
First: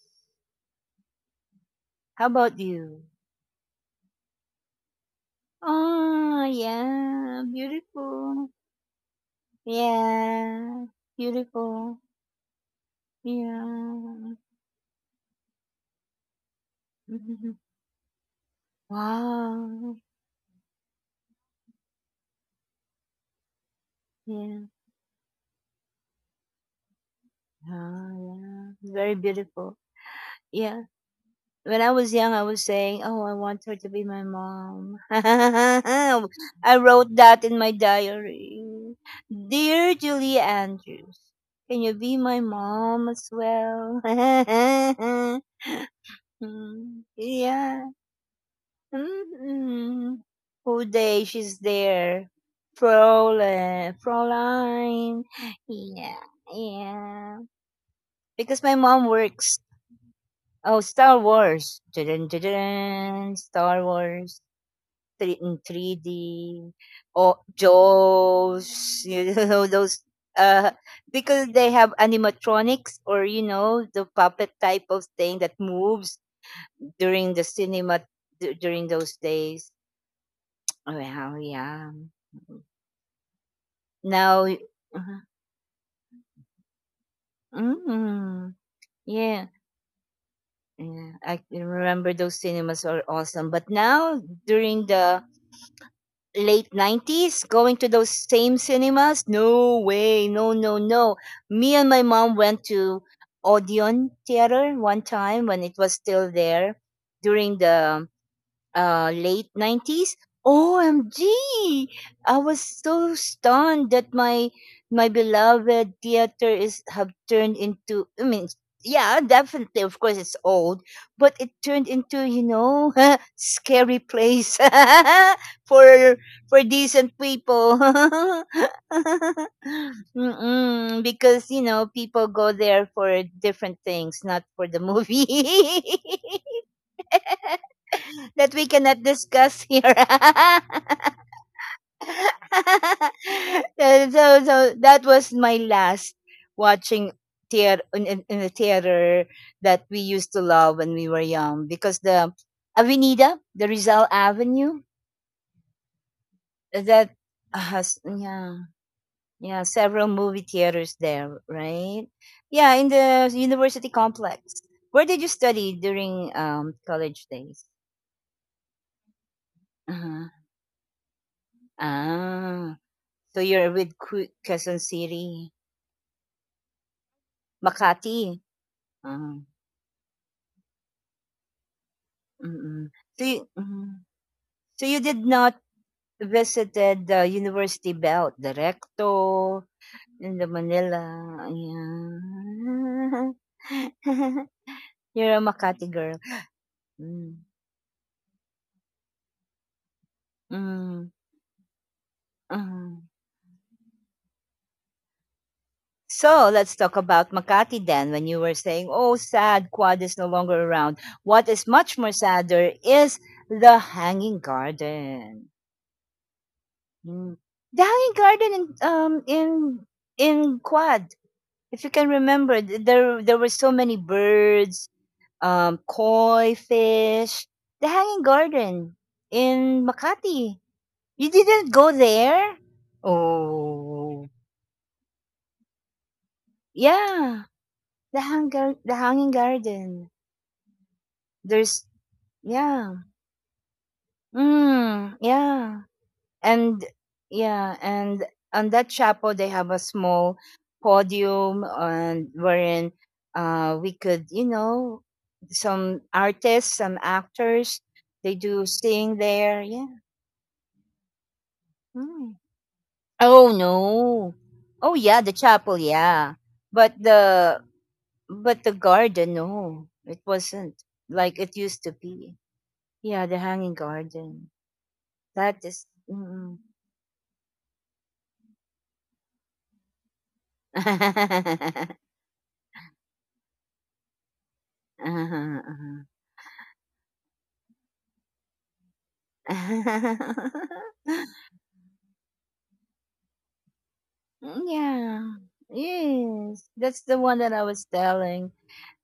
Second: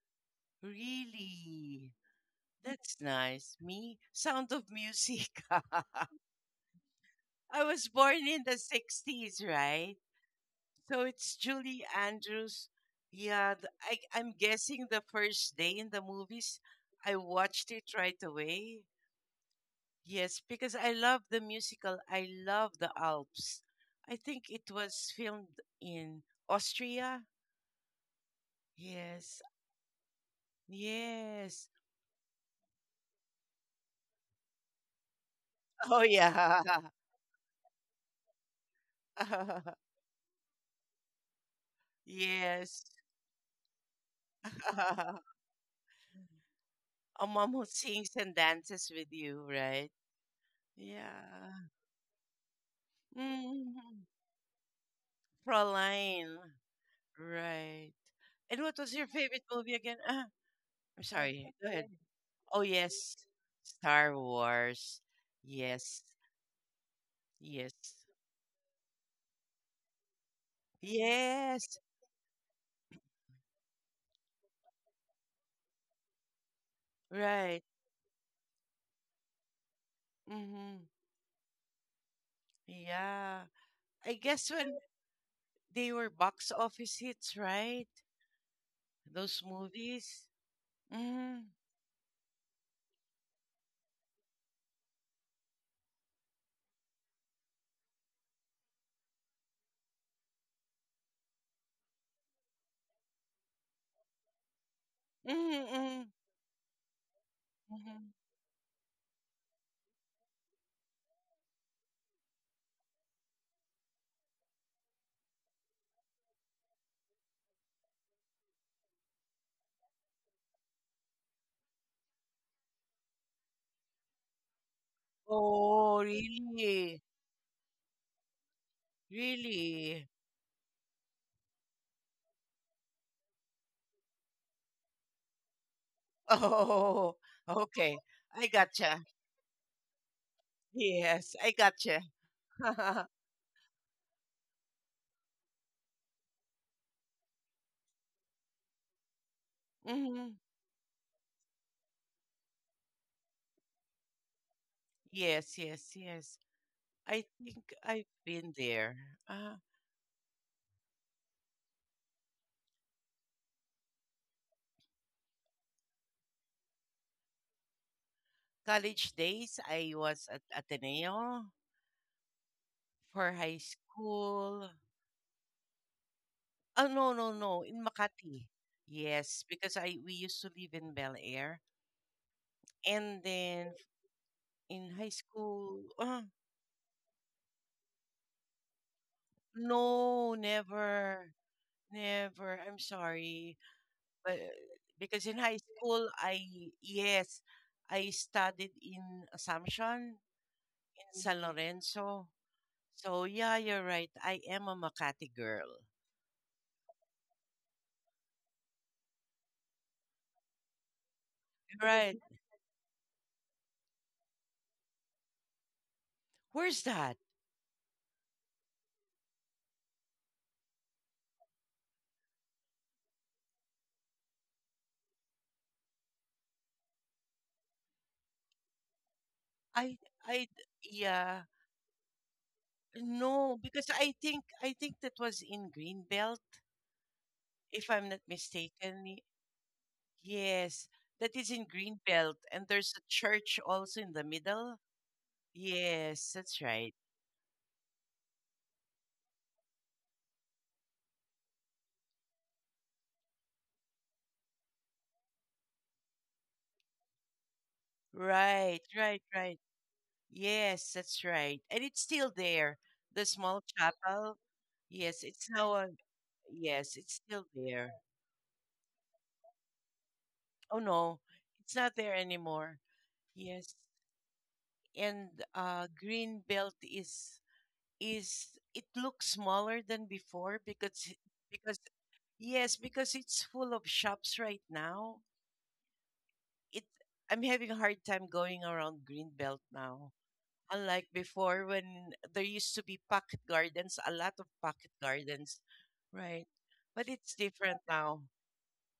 Really?
How about
That's
you?
nice. Me? Sound of Music. I
Oh, yeah,
was born in
beautiful.
the 60s, right?
Yeah,
So it's Julie
beautiful.
Andrews. Yeah, I'm
Yeah.
guessing the first day in the movies, I watched it right away.
Wow.
Yes, because I love the musical. I love the Alps. I think
Yeah.
it was filmed in Austria.
Ah, yeah. Very
Yes,
beautiful. Yeah.
yes.
When I was young, I was saying, "Oh, I want her to be my mom."
Oh, yeah.
I wrote that in my diary. Dear Julia Andrews, can you be my
Yes.
mom as well? Mm,
A mom who
yeah.
sings and dances with you, right?
Mm-mm. Whole day she's
Yeah.
there. Fräulein,
Mm-hmm.
Fräulein. Yeah,
Fraulein.
yeah.
Right. And
Because my
what was
mom
your favorite
works.
movie again?
Oh,
I'm
Star
sorry. Go
Wars.
ahead.
Dun, dun,
Oh, yes.
dun, Star
Star
Wars.
Wars.
Three in
Yes.
3D. Oh,
Yes.
Jaws. You know, those. Uh, because they
Yes.
have animatronics or, you know, the puppet type of thing that moves during the
Right.
cinema, during those days.
Mm-hmm.
Oh, wow, yeah.
Yeah. I
Now,
guess when
uh-huh,
they were box office hits, right?
mm,
Those
yeah.
movies.
Yeah, I
Mm-hmm.
can remember those cinemas are awesome. But now during the late '90s going to those same cinemas, no, way no, no, no. Me and my mom went to odeon theater one time when it
Mm-hmm.
was
Mm-hmm.
still there during the,
Mm-hmm.
late '90s. OMG! I was so stunned that my beloved theater is have turned into, I mean, yeah, definitely of course it's old, but it turned into, you know, scary place
Oh,
for for
really?
decent people.
Really?
Mm-mm, because you know people go there for different things, not for the movie.
Oh, okay. I
That we cannot
gotcha.
discuss here.
Yes, I gotcha.
So, so that was my last watching theater in the theater that we used
Mhm.
to love when we were young because the Avenida, the Rizal Avenue,
Yes, yes, yes.
that
I think
has,
I've been
yeah,
there. Uh,
yeah, several movie theaters there, right? Yeah, in the university complex. Where did you study during college days?
College days, I was
Uh-huh.
at Ateneo
Ah.
for
So
high
you're with
school.
Quezon City.
Oh, no, no, no, in
Makati.
Makati.
Uh,
Yes, because I we used to live in Bel Air.
mm.
And then
Mhm. so
in
you
high
did not
school,
visited the University Belt, the Recto,
no,
in the Manila.
never, never. I'm
Yeah.
sorry. But because
You're
in
a
high
Makati
school,
girl. Mm.
yes, I studied in Assumption,
Mm.
in San Lorenzo.
Mhm.
So yeah, you're right. I am a Makati girl.
So let's talk about Makati then. When you were saying, "Oh, sad, Quad is no longer around," what is much more
Right.
sadder is the Hanging Garden.
Where's that?
Mm. The Hanging Garden in Quad, if you can remember, there were so many birds, koi fish. The Hanging Garden in
I I
Makati. You
yeah.
didn't go there?
No, because I
Oh,
think I think that was in Greenbelt,
yeah.
if I'm
The
not
hang the
mistaken.
Hanging Garden.
Yes, that is in
There's
Greenbelt, and
Yeah.
there's a church also in the middle.
Mm, yeah.
Yes, that's
and
right.
Yeah. And on that chapel they have a small podium and wherein we could some artists, some actors, they do
Right,
sing
right,
there,
right.
yeah.
Yes, that's right. And it's still
Mm.
there. The
Oh,
small
no,
chapel.
oh, yeah,
Yes,
the
it's now
chapel,
a,
yeah. but
yes, it's still
the
there.
but the garden, no, it wasn't
Oh no,
like it
it's
used to
not there
be.
anymore.
Yeah, the Hanging
Yes,
Garden.
and green
Mm.
belt is it looks smaller than before because
Uh-huh,
yes, because it's full of shops right now.
uh-huh.
It I'm having a hard time going around green belt now. Unlike before when there used to be pocket gardens, a lot of pocket
Yeah.
gardens, right?
Yes. That's
But
the one
it's
that I
different
was
now.
telling.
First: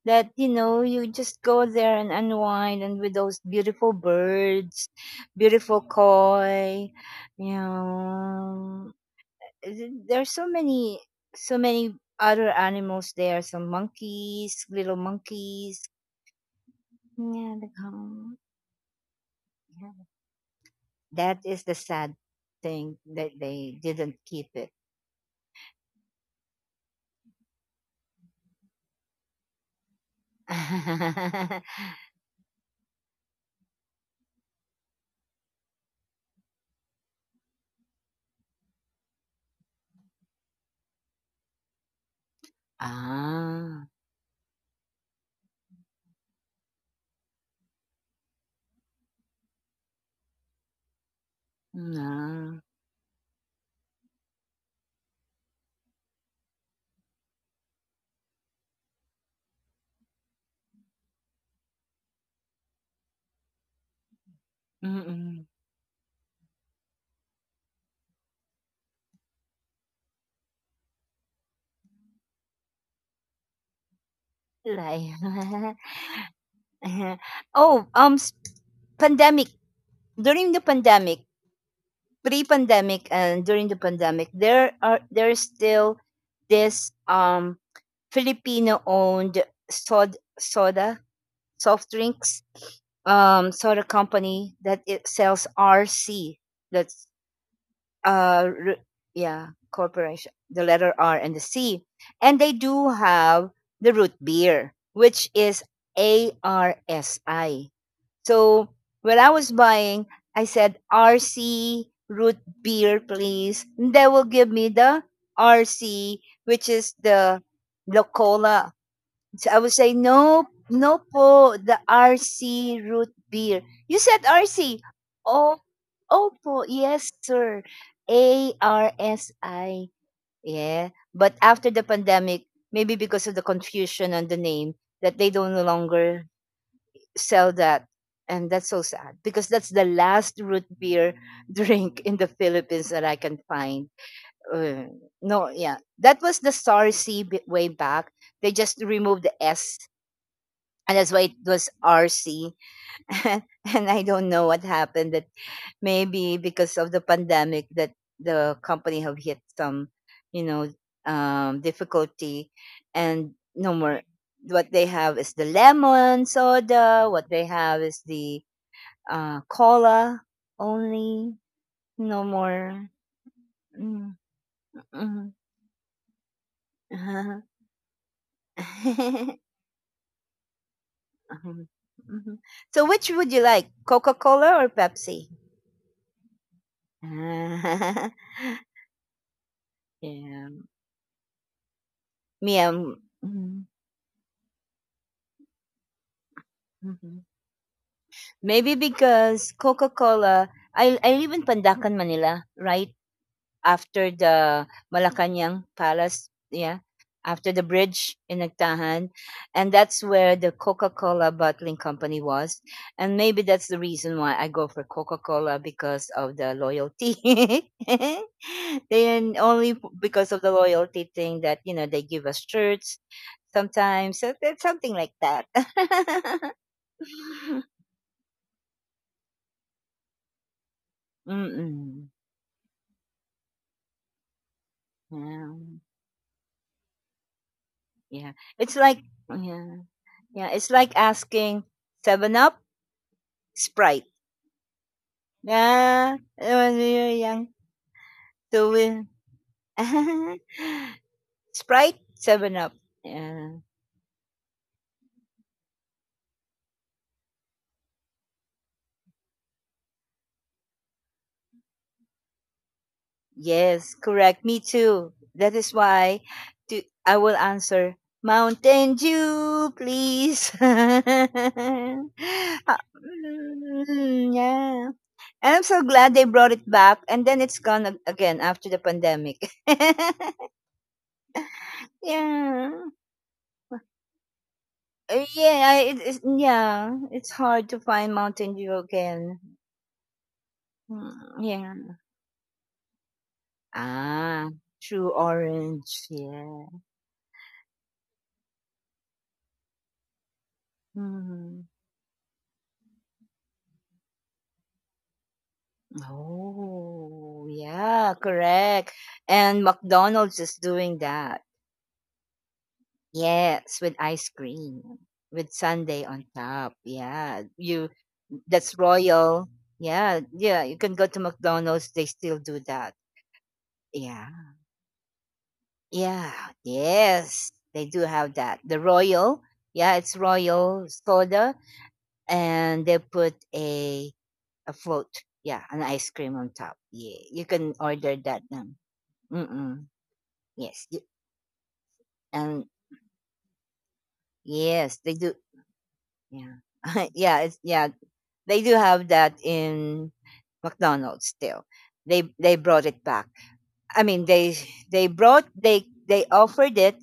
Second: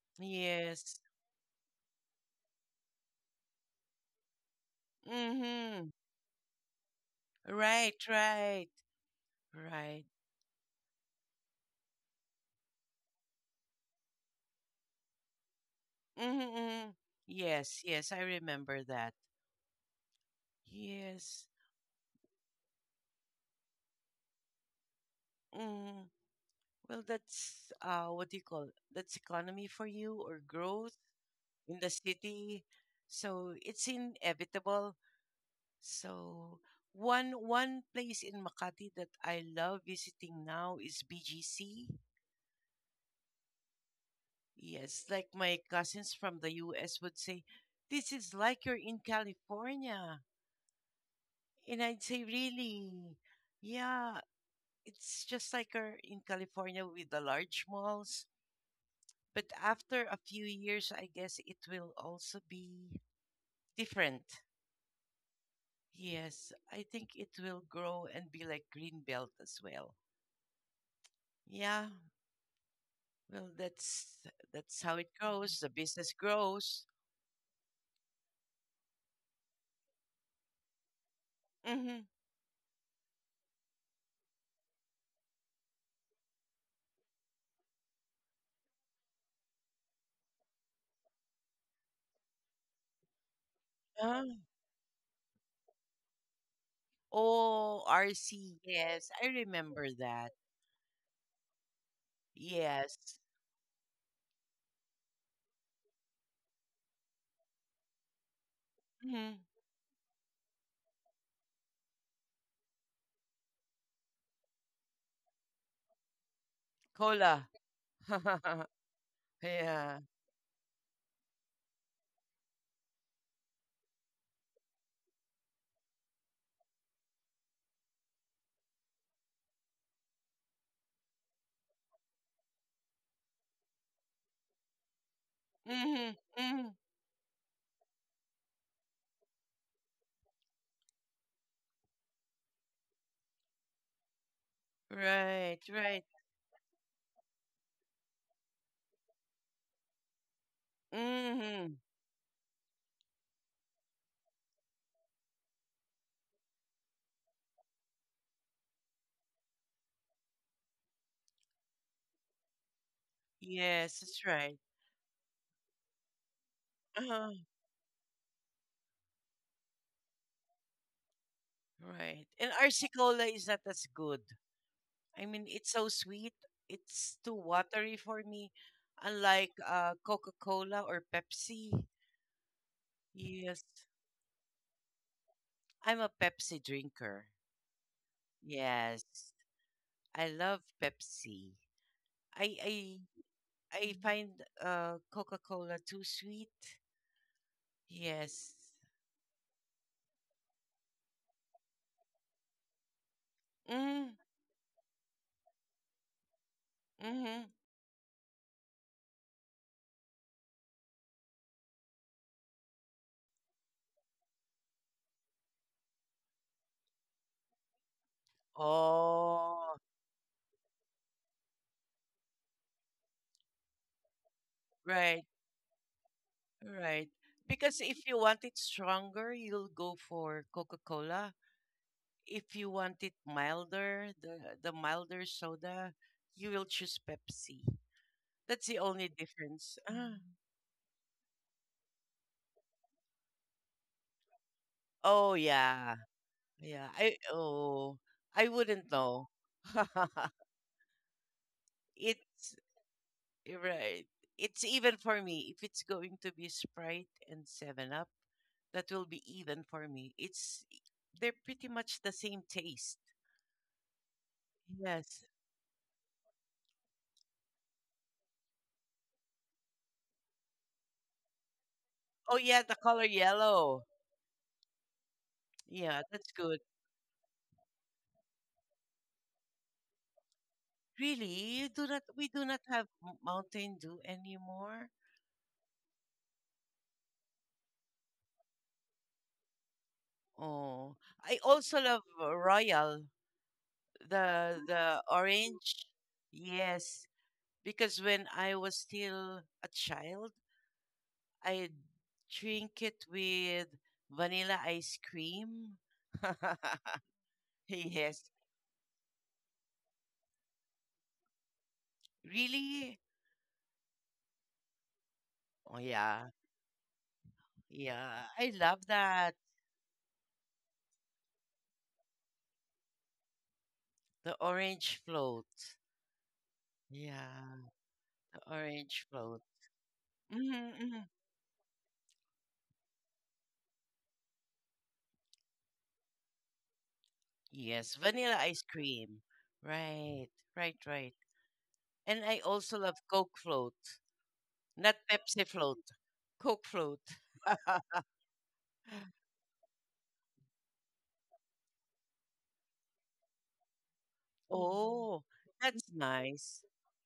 That
Yes.
you just go there and unwind and with those beautiful birds, beautiful
Mm-hmm.
koi, you
Right, right,
know.
right.
There's so many, so many other animals there. Some monkeys, little monkeys.
Mm-hmm. Mm-hmm.
Yeah, they
Yes, yes, I
come.
remember that.
Yeah.
Yes.
That is the sad thing that they didn't keep it.
Mm. Well, that's what do you call, that's economy for you or growth in the city. So it's inevitable. So one place in Makati that I love visiting now is BGC.
Ah,
Yes, like my cousins from the US would say, this is like you're in California. And I'd say,
na,
really? Yeah, it's just like in California with the large malls. But after a few years, I guess it will also be different.
mm.
Yes, I think it will grow and be like Greenbelt as well. Yeah, well, that's how it
Like,
goes. The business grows.
oh, s pandemic during the pandemic,
Mm-hmm.
pre-pandemic and during the pandemic, there's still this Filipino-owned soda soft drinks, soda
Ah.
company that it sells RC. That's
Oh,
uh
RC.
r-
Yes, I
yeah,
remember that.
corporation, the letter r and the c, and they do
Yes.
have the root beer, which is arsi. So when I
Mm-hmm.
was buying, I said RC root beer please. And they will give me the RC, which is the
Cola.
Locola. So I would say,
Yeah.
"No, no po, the RC root beer." You said RC. Oh, oh Opo, yes, sir. ARSI. Yeah. But after the pandemic, maybe because of the confusion on the name, that they don't no
Mm-hmm.
longer
Mm-hmm.
sell that. And that's so sad because that's the last root beer drink in the Philippines that I can find. Uh, no,
Right,
yeah.
right.
That was the SARC way back. They just removed the S and that's why it was
Hmm.
RC. And I don't know what happened. That maybe because of the pandemic, that the company have hit some, you know, difficulty, and no
Yes,
more.
that's right.
What they have is the lemon soda. What
Uh-huh.
they have is the cola only. No
Right. And
more.
Arsicola is not as
Mm,
good. I
mm.
mean, it's so sweet. It's too
Uh-huh.
watery for me. Unlike Coca-Cola or
Mhm.
Pepsi.
Mhm. So, which would you
Yes.
like, Coca Cola or Pepsi?
I'm a Pepsi drinker. Yes. I
Yeah.
love Pepsi. I
Me,
I
mhm,
I find Coca-Cola too sweet.
mhm.
Yes.
Maybe because Coca Cola, I live in Pandacan, Manila, right after
Mm,
the Malacanang Palace. Yeah.
mm-hmm.
After the bridge in Nagtahan. And that's where the Coca Cola bottling company was. And maybe that's the reason why I go for Coca Cola because of the loyalty. Then only
Oh,
because of the loyalty thing that they give us shirts sometimes. So it's something like
right.
that.
Right. Because if you want it stronger, you'll go for Coca-Cola.
Mm-mm.
If you want it milder, the milder
Yeah.
soda, you will choose Pepsi.
Yeah.
That's
It's
the
like,
only difference.
yeah.
Ah. Mm.
Yeah. It's like asking Seven Up, Sprite?
Oh yeah.
Yeah. When
Yeah.
we were
I
young.
oh I
So
wouldn't
we
know.
Sprite,
It's
Seven Up. Yeah.
right. It's even for me. If it's going to be Sprite and 7 Up, that will be even for me. It's They're pretty much the same taste.
Yes, correct. Me too.
Yes.
That is why, I will answer Mountain Dew, please.
Oh yeah, the
Ah,
color yellow.
mm, yeah. And I'm so
Yeah,
glad they
that's
brought
good.
it back, and then it's gone again after the pandemic.
Really, you do not. We do not
Yeah,
have Mountain Dew anymore.
Yeah, I, it, it's yeah. It's hard to find Mountain Dew again.
Oh, I
Mm,
also
yeah.
love Royal,
Ah,
the
true
orange.
orange. Yeah.
Yes, because when I was still a child, I
Mhm.
drink it with vanilla ice cream.
Oh,
Yes,
yeah, correct. And McDonald's is doing that.
really.
Yes, with ice cream, with
Oh
sundae
yeah,
on top. Yeah, you.
yeah. I love
That's
that.
royal. Yeah, yeah. You can go to McDonald's. They still do that. Yeah,
The orange float.
yeah. Yes,
Yeah.
they do have that. The
Orange float.
royal. Yeah, it's
Hmm.
royal
Hmm.
soda, and they put a float. Yeah, an ice cream on top. Yeah, you can
Yes,
order
vanilla
that
ice
now.
cream.
Mm, mm.
Right, right,
Yes, you,
right. And I
and
also love Coke float, not
yes, they do.
Pepsi float,
Yeah,
Coke float.
yeah. It's, yeah. They do have that in McDonald's still. They brought it back. I mean they they
Oh,
brought
that's
they they
nice.
offered it.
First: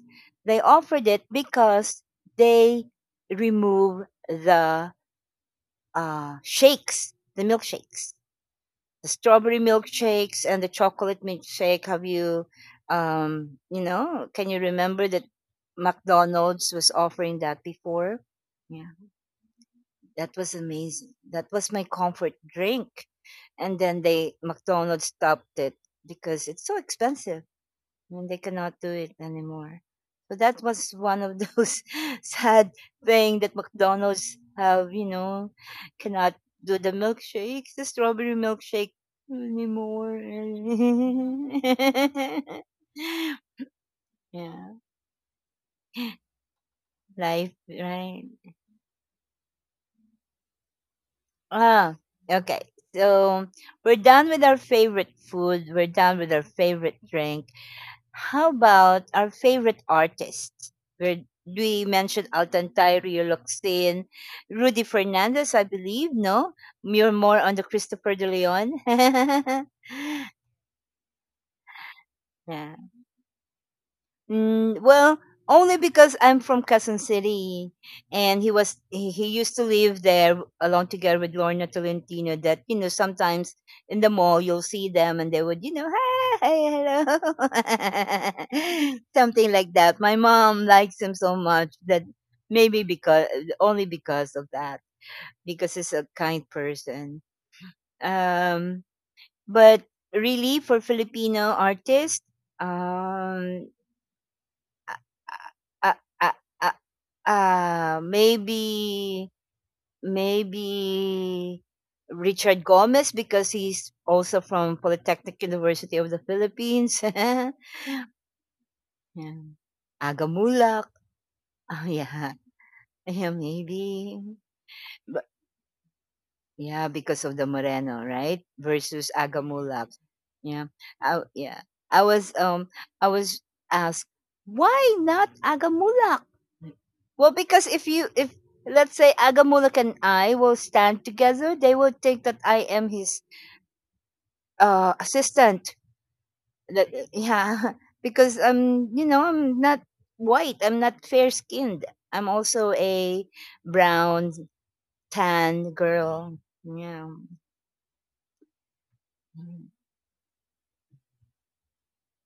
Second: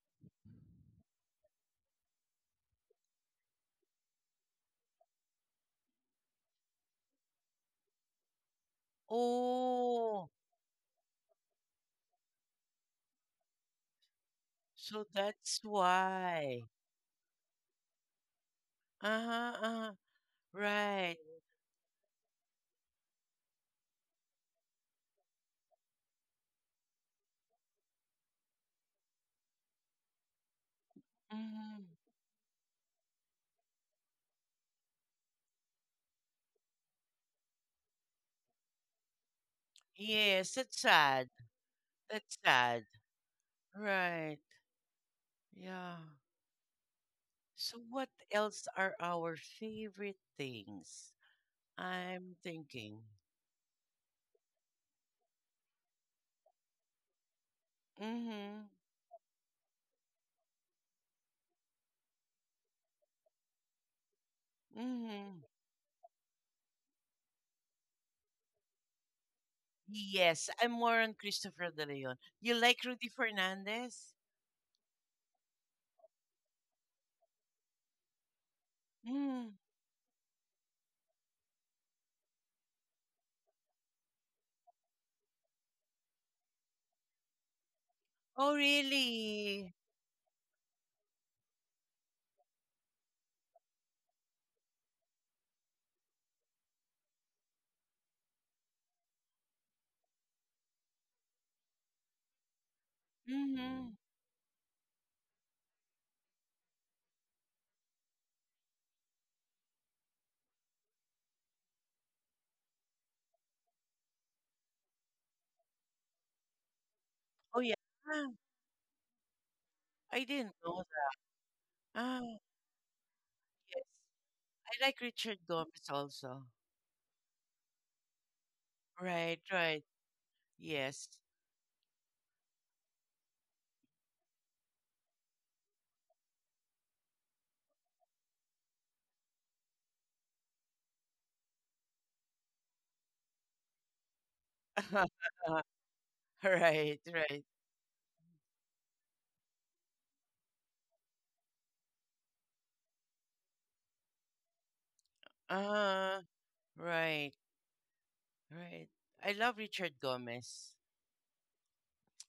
They offered it because they remove the shakes, the milkshakes, the strawberry
Oh,
milkshakes and the chocolate milkshake. Have you you know, Can you
so
remember that
that's why.
McDonald's was offering that before? Yeah,
Uh-huh, uh-huh.
that was amazing.
Right.
That was my comfort drink, and then they McDonald's stopped it because it's so expensive and they cannot do it anymore. So that was one of those
Hmm.
sad thing that McDonald's have cannot do the milkshakes, the strawberry milkshake anymore.
Yes, that's sad. That's sad. Right.
Yeah,
Yeah.
life,
So what
right?
else are our favorite things?
Ah,
I'm
okay.
thinking.
So we're done with our favorite food. We're done with our favorite drink. How
Mm-hmm.
about our favorite artists? Where we mentioned Altantai, Rio Loxin, Rudy
Mm-hmm.
Fernandez, I believe, no? You're more on the Christopher De Leon.
Yes, I'm more on Christopher De Leon. You
Yeah.
like Rudy Fernandez?
Mm, well, only because I'm from Quezon City, and he used
Mm.
to live there along together with Lorna Tolentino. That, sometimes in the mall you'll see them, and they would hi, hello,
Oh,
something
really?
like that. My mom likes him so much that maybe because only because of that, because he's a kind person. Um, but really for Filipino artists, um,
Mm-hmm.
I, I, I, maybe maybe Richard Gomez because he's also from Polytechnic University of the Philippines. Yeah.
Oh, yeah. I
Aga
didn't know
Mulak.
that.
Oh,
Ah,
yeah. Yeah,
yes.
maybe.
I like Richard Gomez also.
Yeah, because of the Moreno, right? Versus
Right, right.
Agamulak. Yeah.
Yes.
I, yeah. I was um I was asked, why not Agamulak? Well, because if you if let's say Agamulak and I will stand together, they will think that I am his assistant. That,
Right, right.
yeah, because I'm not white. I'm not fair skinned. I'm also a brown tan
Uh,
girl. Yeah.
right, right. I love Richard Gomez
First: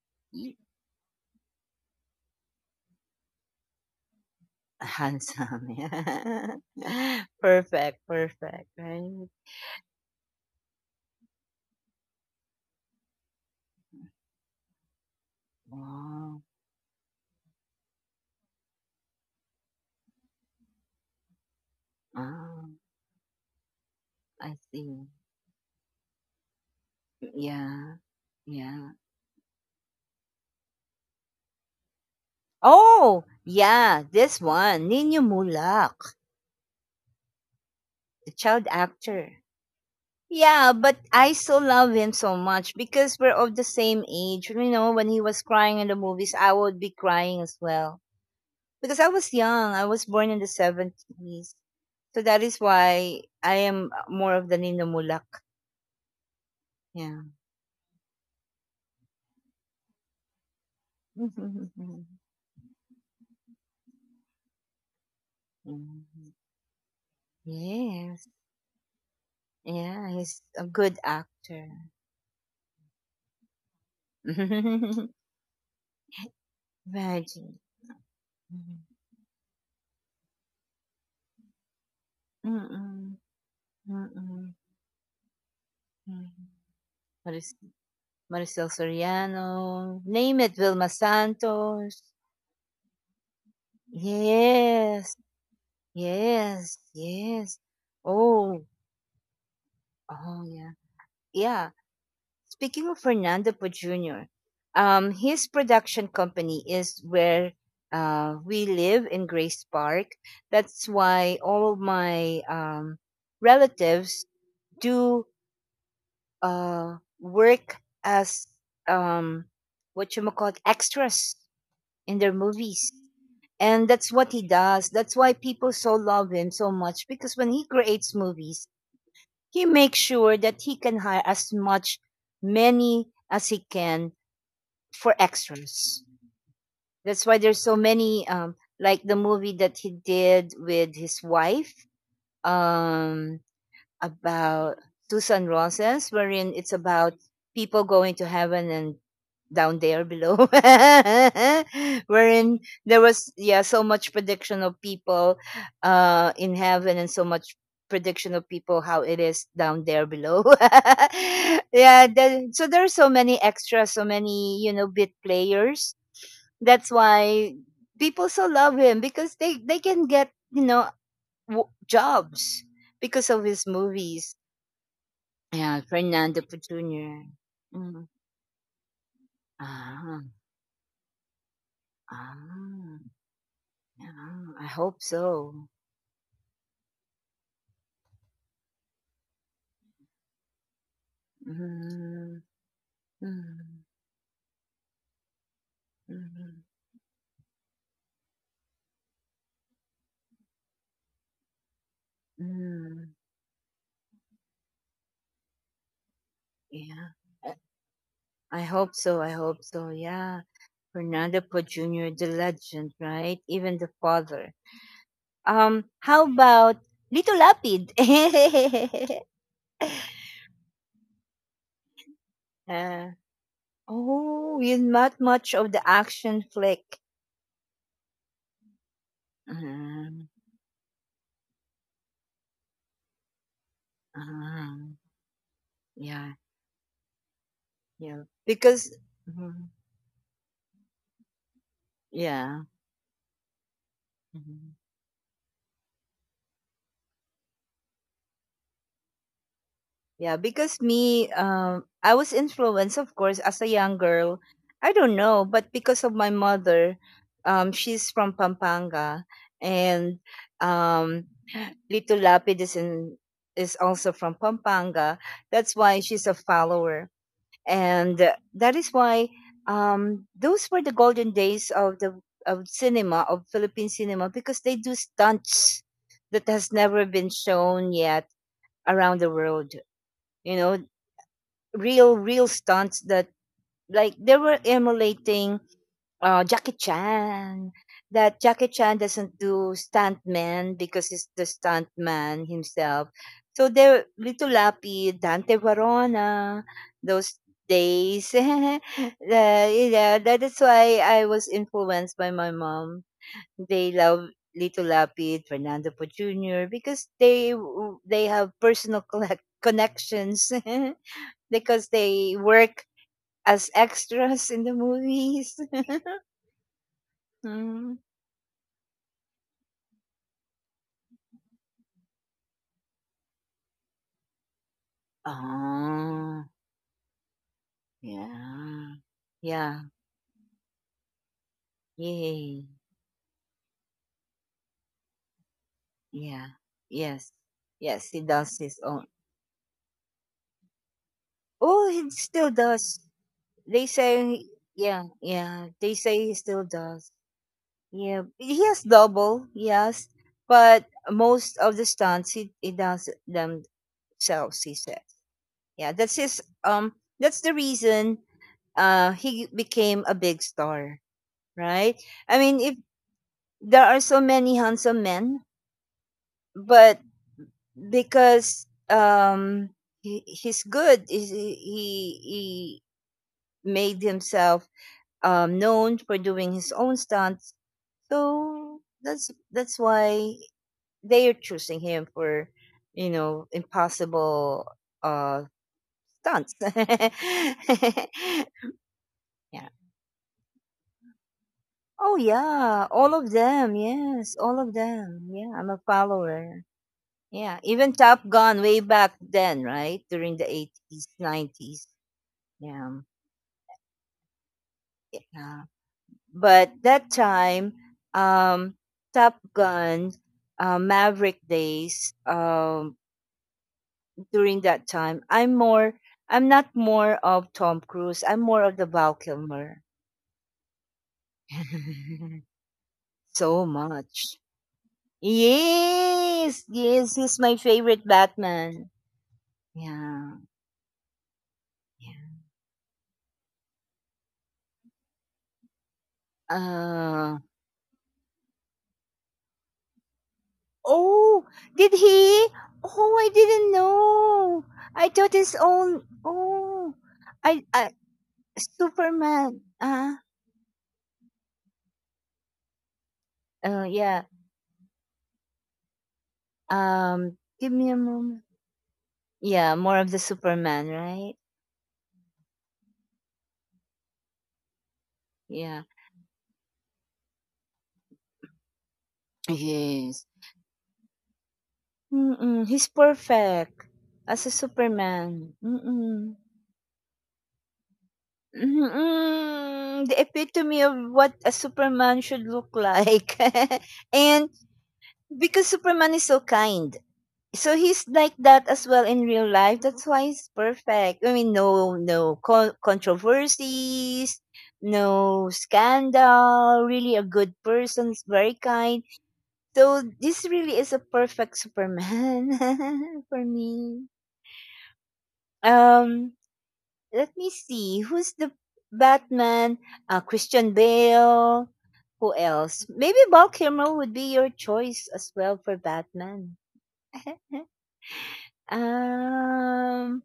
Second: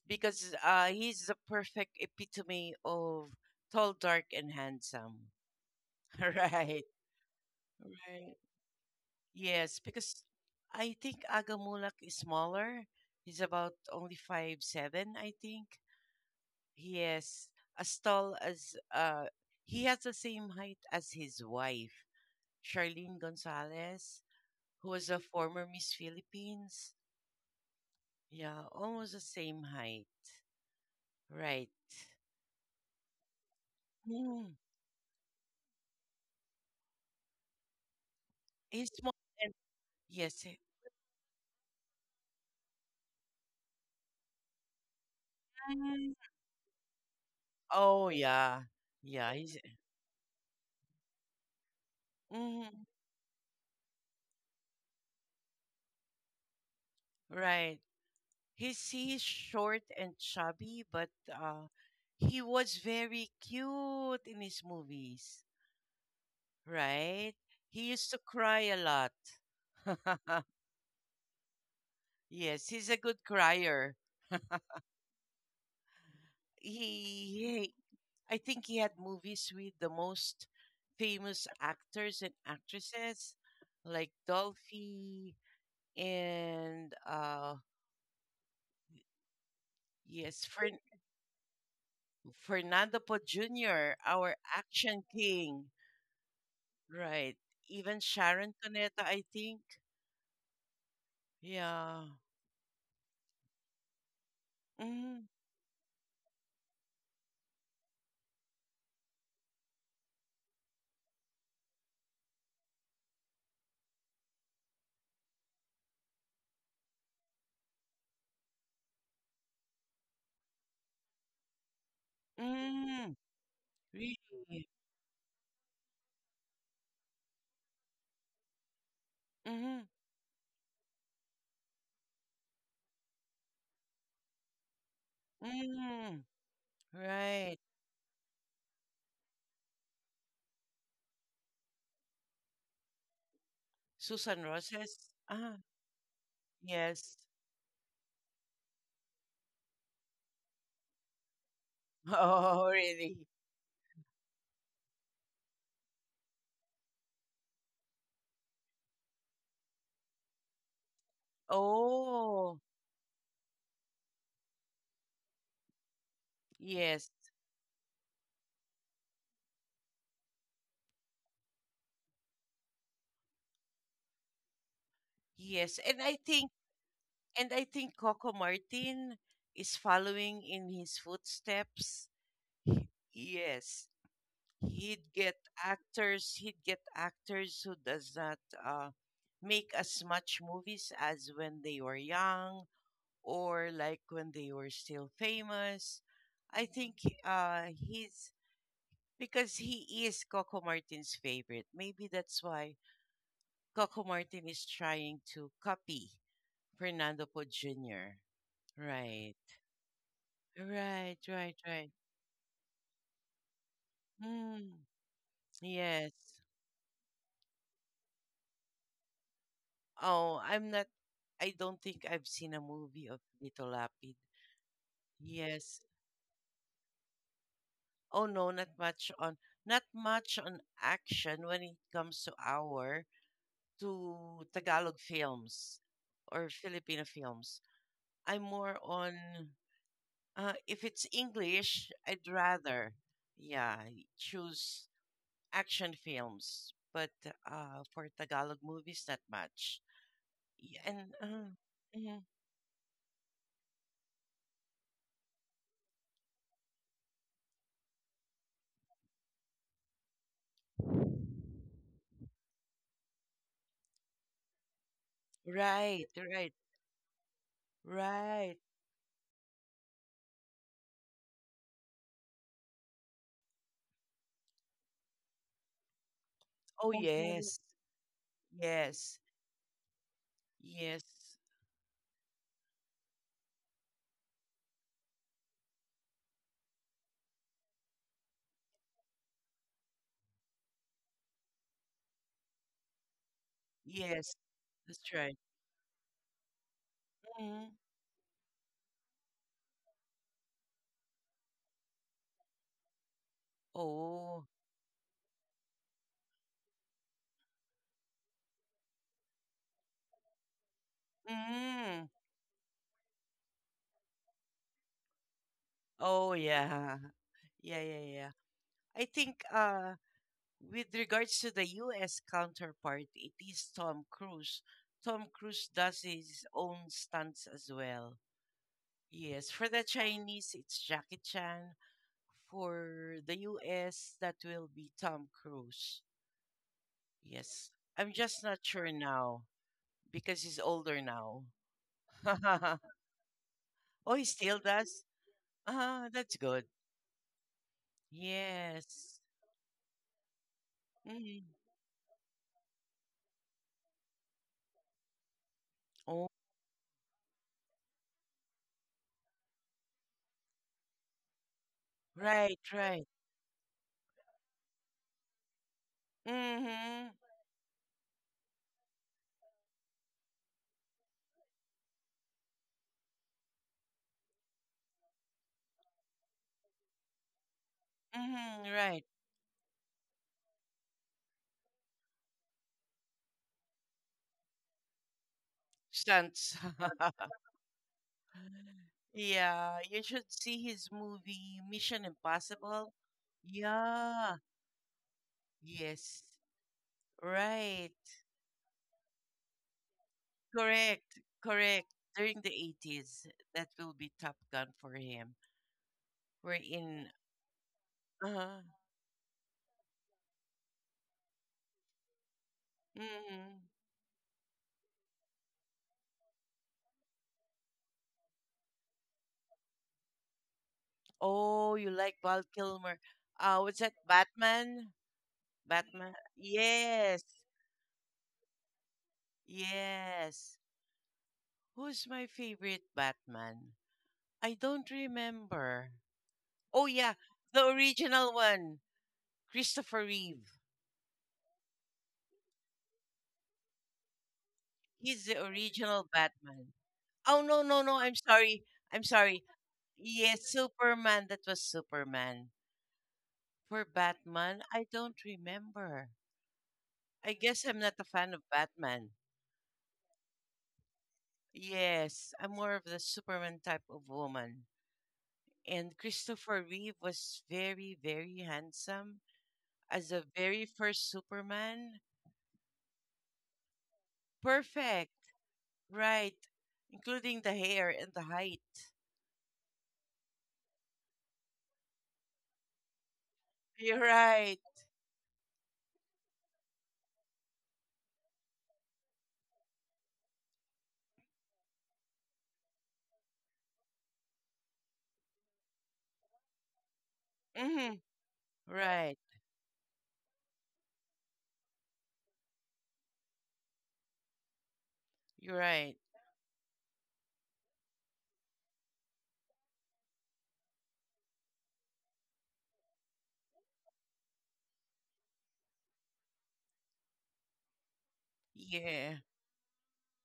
because he's the perfect epitome of tall, dark, and handsome.
Handsome, yeah.
Right.
Perfect,
Right.
perfect, right?
Yes, because I think Agamulak is smaller. He's about only 5'7", I think.
Wow.
Yes, as tall as he has the same height as his wife,
Ah,
Charlene Gonzalez,
I
who
see.
was a former Miss Philippines.
Yeah,
Yeah,
yeah.
almost the same height. Right.
Oh, yeah, this
Mm.
one, Nino Mulak, the child
He's small
actor.
and yes.
Yeah, but I still love him so much because we're of the same age. You know, when he was crying in the
Mm.
movies, I would be crying as well.
Oh yeah,
Because I was
yeah.
young, I was born in the 70s. So that is
Mm,
why I am more of the Nino Mulak. Yeah.
right. He's short and chubby, but
Mhm.
he was very cute in his movies, right? He used to
Yes.
cry a lot.
Yeah, he's a good actor.
Yes, he's a good crier. He,
Imagine.
he, I think he
Mhm.
had movies with the most famous actors and
Mm-mm.
actresses, like
Mm-mm.
Dolphy
Mm.
and
Maris- Maricel Soriano. Name
yes,
it,
Fern-
Vilma Santos.
Fernando Po Jr., our action
Yes.
king.
Yes.
Right.
Yes.
Even Sharon
Oh.
Cuneta, I think.
Oh, yeah. Yeah.
Yeah.
Speaking of Fernando Po Jr.,
Mm,
his production company is where we live in Grace Park. That's why all of my relatives do work as um, what you call extras in their movies.
mm,
And that's what he
really?
does. That's why people so love him so much because when he creates movies, he
Mm,
makes sure that he can hire as much, many as he can for extras.
mm,
That's why
right.
there's so many, like the movie that he did with his wife, um
Susan
about
Roses?
Susan
Ah,
Roses, wherein it's about
yes.
people going to heaven and down there below. Wherein
Oh,
there
really?
was, yeah, so much prediction of people in heaven, and so much prediction of people how it is down there below. Yeah,
Oh,
so there are so many extras, so many bit players. That's
yes,
why people so love him because they can get, jobs because of his movies.
yes.
Yeah,
And I
Fernando
think,
Jr.
and I think
Mm.
Coco Martin is
ah,
following in his footsteps.
ah,
Yes,
yeah, I hope
he'd get
so.
actors who does not uh, make as much movies as when they were
Mm,
young or
mm,
like when they were still famous,
mm,
I think. Uh, he's because he is Coco Martin's favorite, maybe that's why
mm,
Coco Martin is trying to copy
yeah.
Fernando Po
I
Jr.
I hope so. I
Right,
hope so. Yeah.
right,
Fernando
right,
Poe
right.
Jr., the legend, right? Even the father.
Mm, yes.
How about Little Lapid?
Oh, I'm not. I don't think I've seen a
Yeah.
movie of Tito Lapid.
Oh, you not much of the
Yes.
action flick.
Oh no, not much on not
Um,
much on action when it comes to our to
um,
Tagalog films
yeah,
or Filipino films.
yeah.
I'm more on,
Mhm.
if it's English, I'd
Yeah.
rather, yeah,
Mhm.
choose action films. But for Tagalog movies, not much.
Yeah, because
And
me, I
mhm.
was influenced, of course, as a young girl. I don't know, but because of my mother, she's from Pampanga, and um, Little Lapid is also from Pampanga. That's why
Right,
she's a
right.
follower. And
Right.
that is why those were the golden days of the of Philippine cinema because they do stunts that has
Oh,
never
mhm.
been
Yes.
shown yet around
Yes.
the world. You know,
Yes.
real stunts that, like, they were emulating, Jackie Chan. That Jackie Chan doesn't do stuntman because he's the stuntman himself. So there,
Yes.
Little
That's
Lapid,
right.
Dante Varona, those
Mhm.
days. Yeah, that is why I was influenced by my mom. They love
Oh.
Little Lapid, Fernando Po Jr. because they have personal connections because
Mm.
they work as extras in the movies.
Oh, yeah. Yeah,
Mm.
yeah, yeah. I think with regards to the US counterpart, it is Tom Cruise. Tom Cruise does
Oh,
his own stunts as well.
yeah.
Yes. For
Yeah.
the Chinese, it's Jackie Chan.
Yay.
For the US, that will be Tom Cruise.
Yeah. Yes.
Yes.
Yes,
I'm
he
just
does
not
his
sure
own.
now because he's older now.
Oh, he still does. They
Oh, he
say,
still
yeah,
does?
yeah. They
Ah,
say he
that's
still
good.
does. Yeah. He has
Yes.
double, yes. But
Mm.
most of the stunts, he does themselves, he said. Yeah,
Oh,
that's the reason he became a big star, right? I
right,
mean, if
right.
there are so many handsome men, but
Mm-hmm.
because he, he's good he made himself known for doing his own stunts,
Mm-hmm.
so
Right.
that's why they are choosing him for impossible uh
Stunts.
stunts. Yeah,
Yeah, you should see his movie Mission
oh yeah,
Impossible.
all of them,
Yeah.
yes, all of them, yeah, I'm a
Yes.
follower. Yeah,
Right.
even Top Gun, way back then, right? During the 80s,
Correct.
90s.
Correct. During the
Yeah,
80s, that will be Top Gun for him.
yeah.
We're
But
in.
that time,
Uh-huh.
um, Top Gun, Maverick days,
Hmm.
during that time, I'm not more of Tom Cruise. I'm more of the Val Kilmer.
Oh, you like Val Kilmer.
So
What's that?
much.
Batman? Batman?
Yes, yes,
Yes.
he's my favorite Batman. Yeah,
Yes. Who's my
yeah.
favorite Batman? I don't remember. Oh, yeah.
Uh,
The original one. Christopher Reeve.
oh, did he? Oh, I didn't know. I
He's
thought
the
his own.
original Batman.
Oh,
Oh, no,
I,
no,
I
no. I'm sorry. I'm sorry.
Superman.
Yes, Superman. That was Superman. For
Oh yeah.
Batman, I don't remember. I guess
Give
I'm
me
not
a
a fan of
moment.
Batman.
Yeah, more of the Superman, right?
Yes, I'm more of the Superman type of woman.
Yeah.
And Christopher Reeve was very, very handsome as the
Yes.
very first Superman.
Mm-mm, he's perfect as a
Perfect,
Superman.
right?
Mm-mm.
Including the hair and the height.
Mm-mm, the epitome of what a Superman should look like.
You're
And
right.
because Superman is so kind, so he's like that as well in real life. That's why he's perfect. I mean, controversies, no scandal. Really a good
Hmm.
person. He's very kind.
Right.
So this really is a perfect Superman for me.
You're right.
Um, let me see. Who's the Batman? Christian Bale. Who else? Maybe Val Kilmer would be your choice as well for Batman.
Yeah.
Um,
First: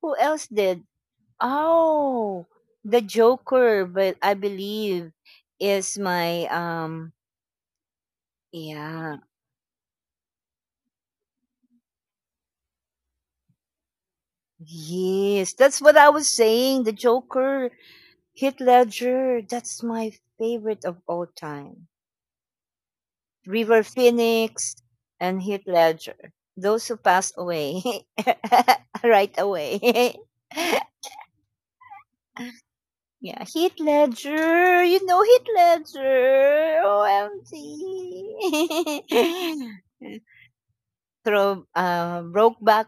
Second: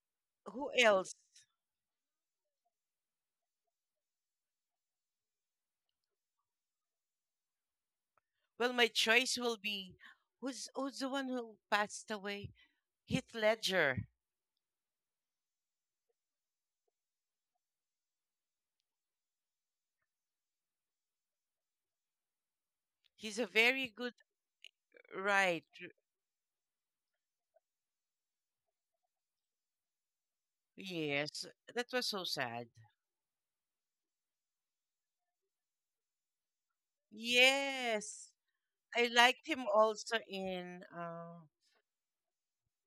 who else
Who
did?
else?
Oh, the Joker, but I believe is my
Well, my
yeah.
choice will be who's the one who passed away? Heath Ledger.
Yes, that's what I was saying. The Joker, Heath Ledger, that's my favorite of all time.
He's a
River
very good.
Phoenix and
Right.
Heath Ledger. Those who passed away right away.
Yes, that was so sad.
Yeah, Heath Ledger. You know Heath Ledger. OMG.
Yes, I liked him also in
Through Brokeback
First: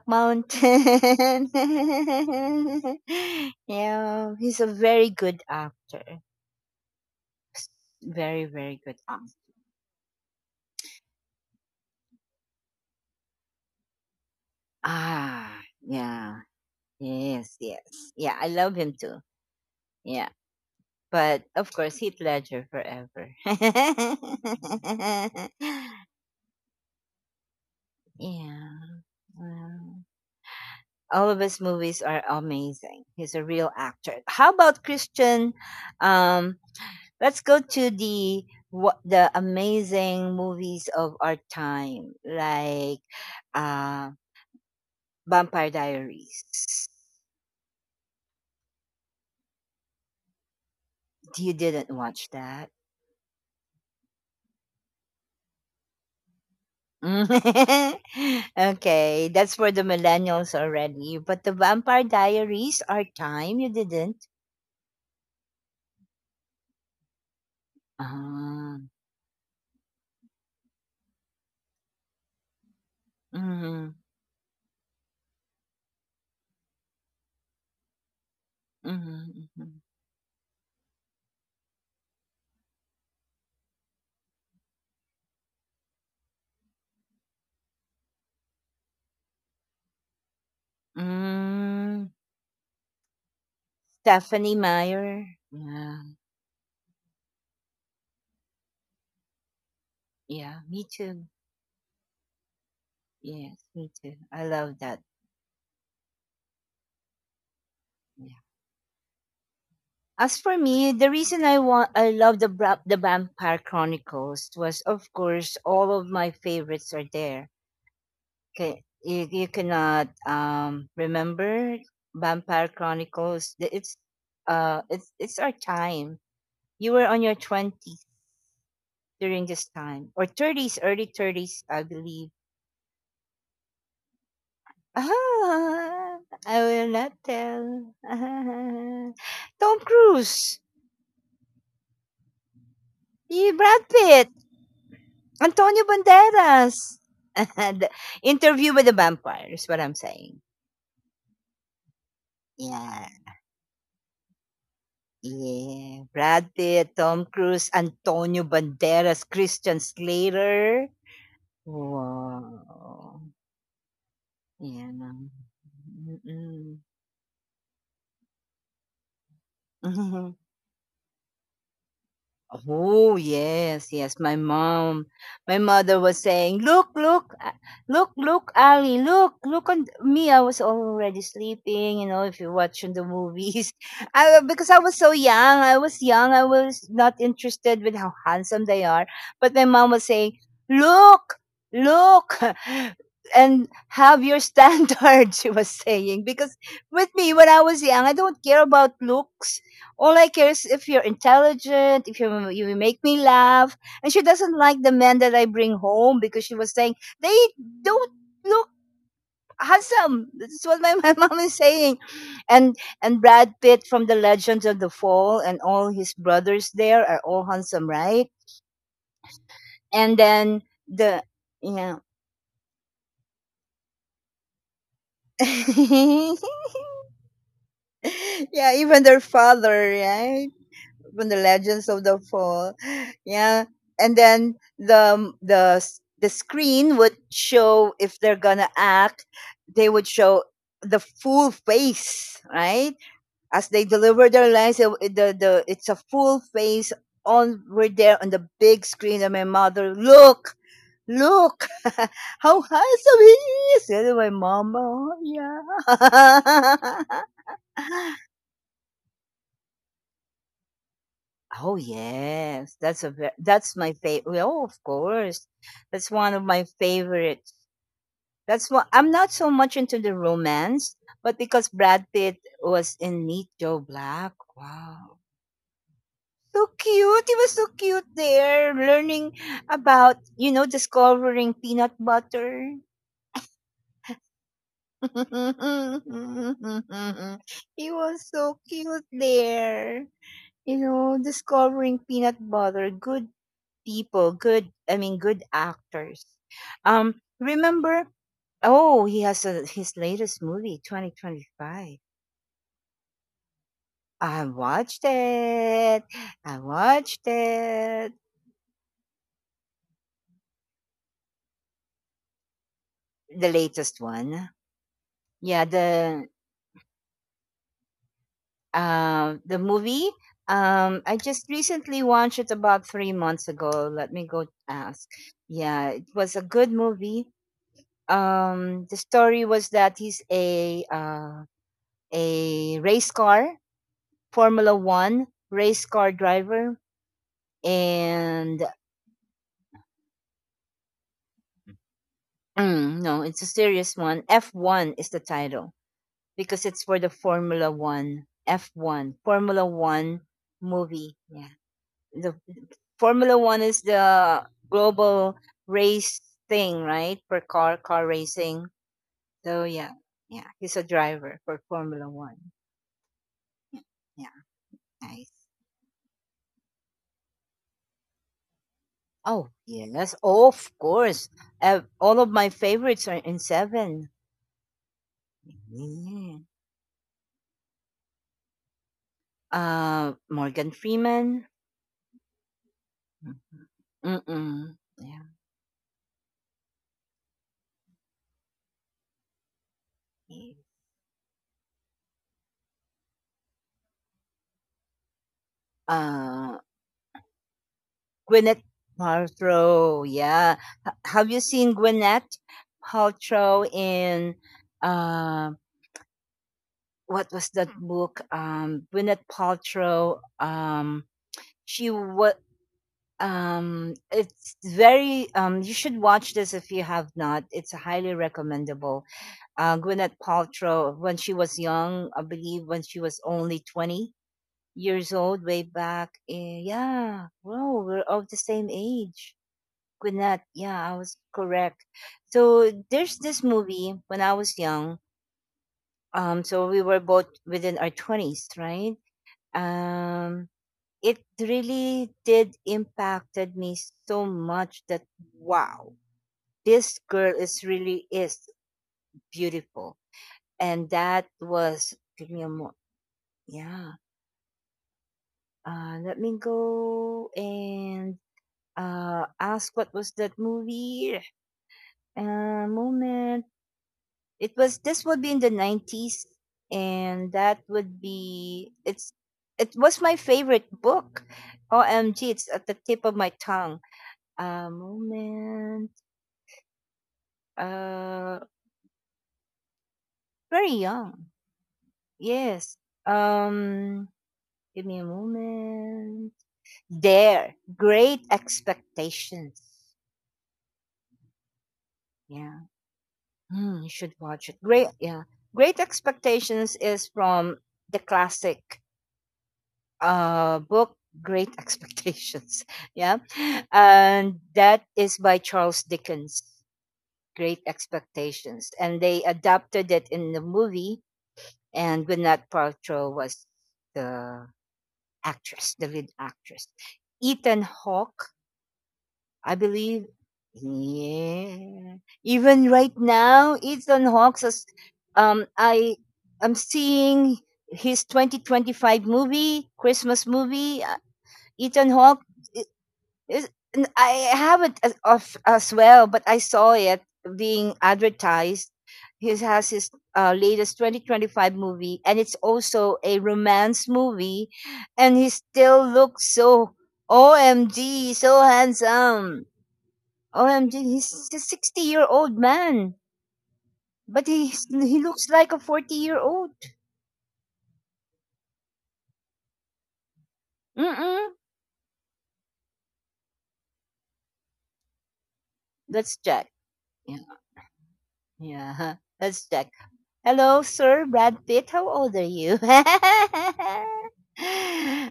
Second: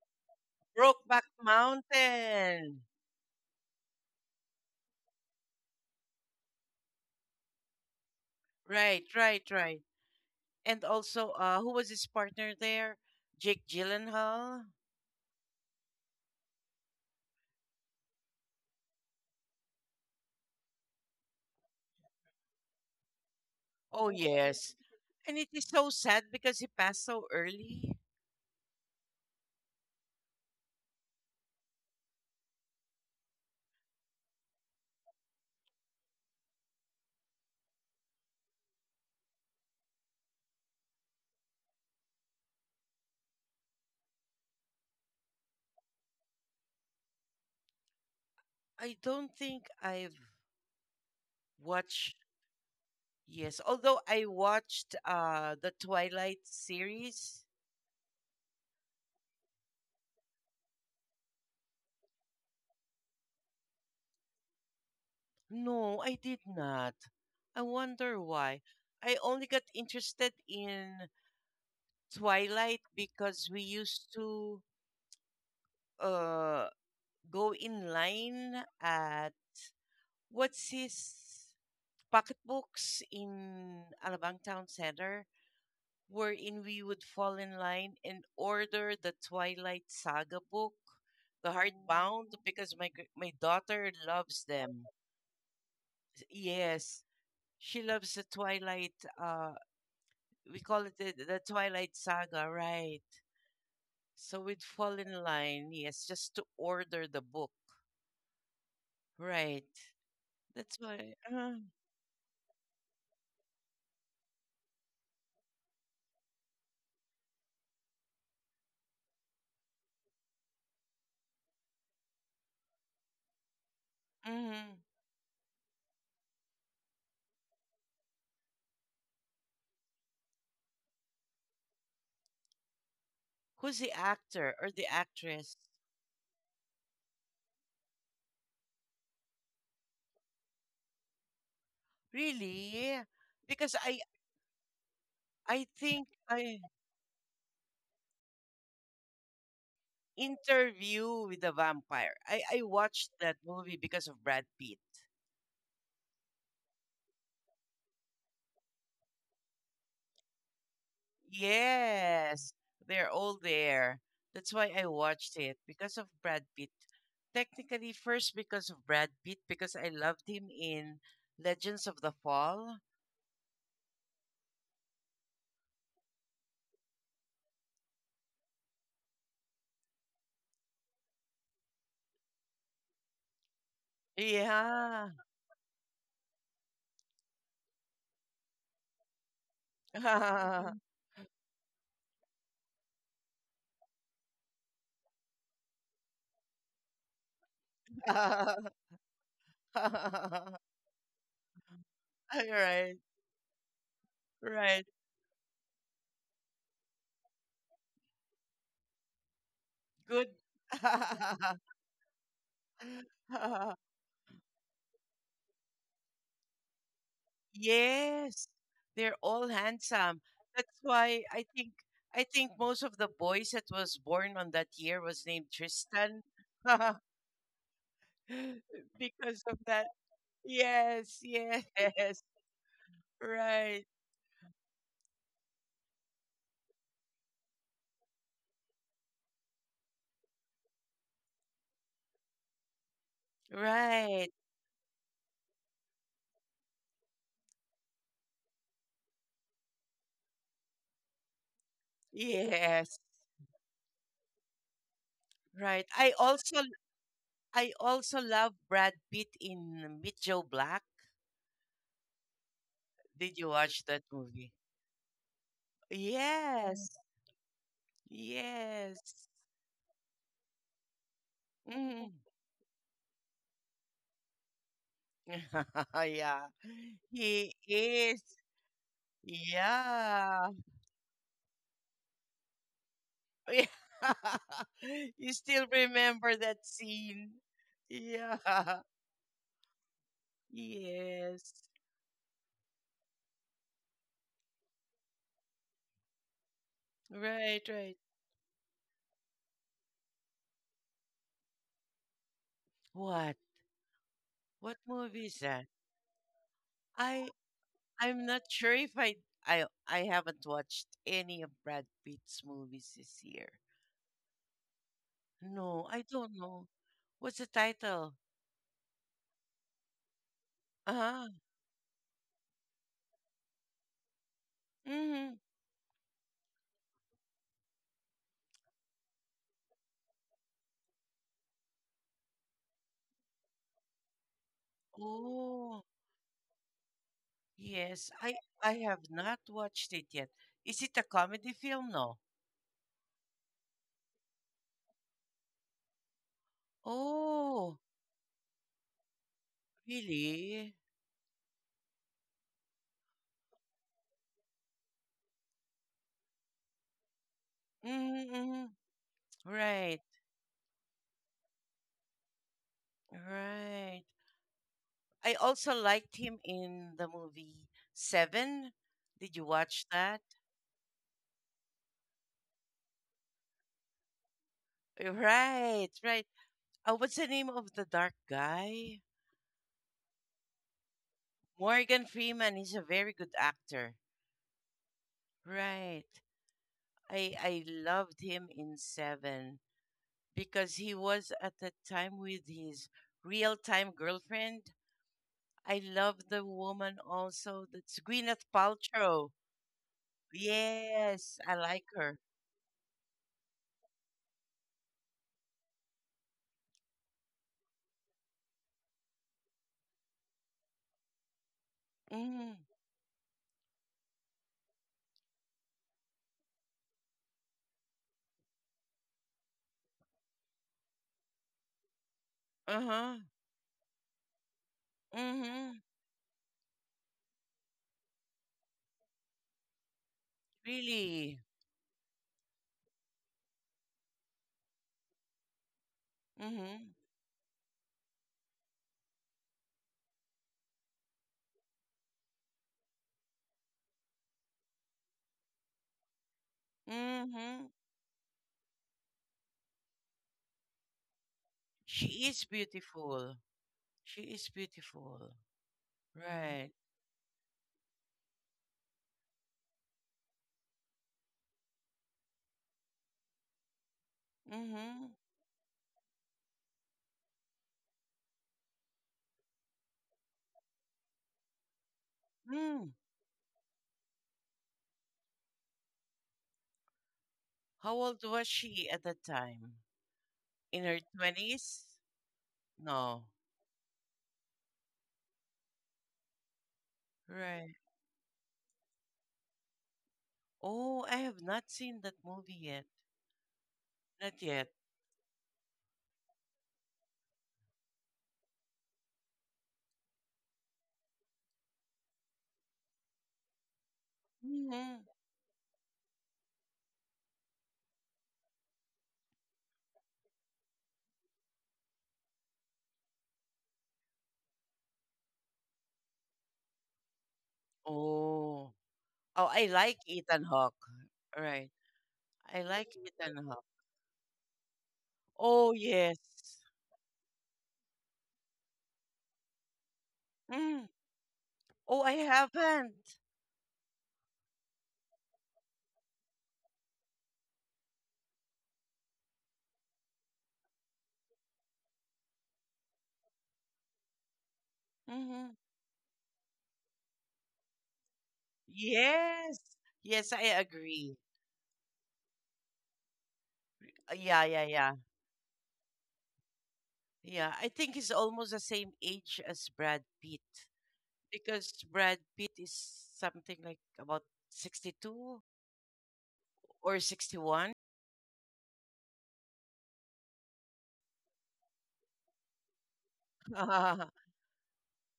Brokeback
Mountain.
Mountain.
Yeah, he's a very good actor. Very, very good
Right,
actor.
right, right. And also, who was his partner there? Jake Gyllenhaal.
Ah, yeah. Yes, yes. Yeah, I love him too. Yeah. But of course, Heath Ledger forever.
Oh
Yeah.
yes, and it is so sad because he passed so early.
Well, all of his movies are amazing. He's a real actor. How about Christian um, let's go to the what the amazing movies of our time, like uh, Vampire Diaries.
I don't think I've
You didn't
watched.
watch that.
Yes, although I watched the Twilight series.
Okay, that's for the millennials already. But the Vampire Diaries, our time, you didn't.
No, I did not. I wonder why.
Ah,
I only got interested in Twilight because we
mm-hmm,
used to uh, go in line at
mm-hmm, mm-hmm,
what's his pocketbooks in Alabang Town Center, wherein we would fall in line and order the Twilight Saga book, the
mm.
hardbound, because my daughter loves
Stephanie
them.
Meyer. Yeah,
Yes, she loves the Twilight.
yeah,
We
me
call it the,
too.
the Twilight Saga, right?
Yes, me too.
So
I
we'd
love
fall
that.
in line, yes, just to order the book. Right.
As for
That's
me, the
why.
reason I want I love the Vampire Chronicles was, of course, all of my favorites are there. Okay, you cannot remember Vampire Chronicles.
Mhm.
It's our time. You were on your twenties during this time or thirties, early 30s, I believe.
Who's the actor or the actress?
Ah, I will not tell. Tom Cruise,
Really?
eh,
Because
Brad Pitt.
I
Antonio
think I
Banderas. The Interview with the Vampire is what I'm saying.
Interview with the Vampire. I
Yeah.
watched that movie because of Brad Pitt.
Yeah. Brad Pitt, Tom Cruise, Antonio Banderas, Christian Slater.
Yes, they're
Wow.
all there. That's why I
Yeah, no.
watched it because of Brad Pitt.
Mm-mm.
Technically, first because of Brad Pitt because I loved him in Legends of the Fall.
Oh yes, yes. My mom, my mother was saying, "Look, look, look, look, Ali, look, look on th- me." I was already sleeping, you know. If you're watching the movies, because I was so
Yeah.
young. I was not interested with how handsome they are. But my mom was saying, "Look, look, and have your standards." She was saying because with me when I was young, I don't care about looks, all I care is if you're intelligent, if you
All
you
right,
make me laugh. And she doesn't like
right.
the men that I bring home because she was saying they don't look handsome.
Good.
That's what my, my mom is saying. And and Brad Pitt from the Legends of the Fall and all his brothers there are all handsome, right?
Yes, they're all
And
handsome.
then
That's why
the
I think
yeah.
I think most of the boys that was born on that year was named Tristan
Yeah, even their
because of that.
father, right?
Yes,
From the
yes,
Legends of the
yes.
Fall. Yeah.
Right,
And then the screen would show if they're gonna act, they would show the full face, right? As they
right.
deliver their lines, it- it- the it's a full face on right there on the big screen. And my mother, look, look, how
Yes,
handsome he is. And my mama, oh,
right. I also
yeah.
I also love Brad Pitt in Meet Joe Black.
Oh yes, that's a
Did you
that's
watch
my
that
favorite.
movie?
Oh, of course, that's one of my
Yes,
favorites. That's what I'm
yes.
not so much into the romance, but because Brad
Mm.
Pitt was in Meet Joe Black, wow,
Yeah.
so cute. He was
He
so cute
is.
there, learning about,
Yeah.
discovering peanut butter.
Yeah. You still remember that scene?
He was
Yeah.
so cute there, you know,
Yes.
discovering peanut butter. Good people, good I mean good actors.
Right, right.
Remember, oh, he has a, his latest movie 2025.
What?
I
What
watched
movie is that?
it. I watched
I
it.
I'm not sure if I haven't watched any of Brad Pitt's movies this
The
year.
latest one. Yeah,
No, I
the
don't know. What's the title?
um the movie,
Uh-huh.
I just recently watched it about 3 months ago. Let me go ask.
Mm-hmm.
Yeah, it was a good movie. The story was that he's a race car Formula One
Oh.
race car driver,
Yes, I
and
I have not watched it yet. Is it a comedy film? No.
mm, no, it's a serious one. F1 is the title because it's for the
Oh,
Formula One. F1, Formula One
really?
movie. Yeah. The Formula One is the global race thing, right? For car, car
Mm-hmm.
racing.
Mm-hmm.
So, yeah.
Right,
Yeah. He's a driver for Formula One. Yeah.
right.
Yeah.
I
Nice.
also liked him in the movie Seven. Did you
Oh,
watch
yes.
that?
Oh, of course. All of my favorites are in seven.
Right, right.
Hmm.
What's the name of the dark guy?
Ah, Morgan Freeman.
Morgan Freeman is a very good actor.
Mhm. Mm. Yeah.
Right. I loved him in Seven.
Yes.
Because he was at that time with his real time girlfriend. I love the
Uh,
woman also. That's Gwyneth
Gwyneth
Paltrow.
Paltrow. Yeah. H- have
Yes,
you
I
seen
like her.
Gwyneth Paltrow in uh, what was that book? Gwyneth Paltrow. She was.
Mm-hmm.
It's very. You should watch this if you have not. It's highly recommendable. Uh, Gwyneth Paltrow when she was young. I believe when she
Uh-huh.
was only 20 years old, way
Mm-hmm.
back. In, yeah, well, we're of the same age. Gwyneth, yeah, I was
Really.
correct. So there's this movie when I was young. So we
Mm-hmm.
were both within our 20s, right? Um, it really did impacted me so much that wow, this girl
Mm-hmm.
is really is beautiful, and that was
She
give
is
me a mo-
beautiful.
Yeah.
She is beautiful.
Let me
Right.
go and ask what was that movie? Moment. It was. This
Mm-hmm.
would be in the 90s, and that would be. It's. It was my favorite book. OMG! It's at the
Mm.
tip of my tongue. Moment.
How old
Uh,
was she at that time?
very
In her
young.
20s?
Yes.
No.
Um. Give me a moment. There.
Right.
Great Expectations.
Oh, I have not seen that movie
Yeah.
yet.
Mm, you should
Not
watch it.
yet.
Great, yeah. Great Expectations is from the classic book Great Expectations. Yeah, and that
Mhm.
is by Charles Dickens. Great Expectations, and they adapted it in the movie, and Gwyneth Paltrow was the actress, the lead actress. Ethan Hawke,
Oh. Oh,
I
I like
believe,
Ethan Hawke. Right.
yeah.
I
Even
like
right
Ethan
now,
Hawke.
Ethan Hawkes is.
Oh,
I
yes.
am seeing his 2025 movie, Christmas movie.
Mm.
Ethan
Oh, I
Hawke i-
haven't.
is. I haven't as, of, as well, but I saw it being advertised. He has his latest 2025 movie, and it's also a romance movie, and he
Hmm.
still looks so OMG, so handsome.
Yes. Yes, I
OMG, he's
agree.
a 60-year-old man, but
Yeah,
he
yeah, yeah.
he looks like a 40-year-old.
Yeah, I think he's almost the same age as Brad Pitt
Mm-mm.
because Brad Pitt is something like about 62
Let's check.
or
Yeah,
61.
yeah. Let's check. Hello, sir, Brad Pitt. How old are you?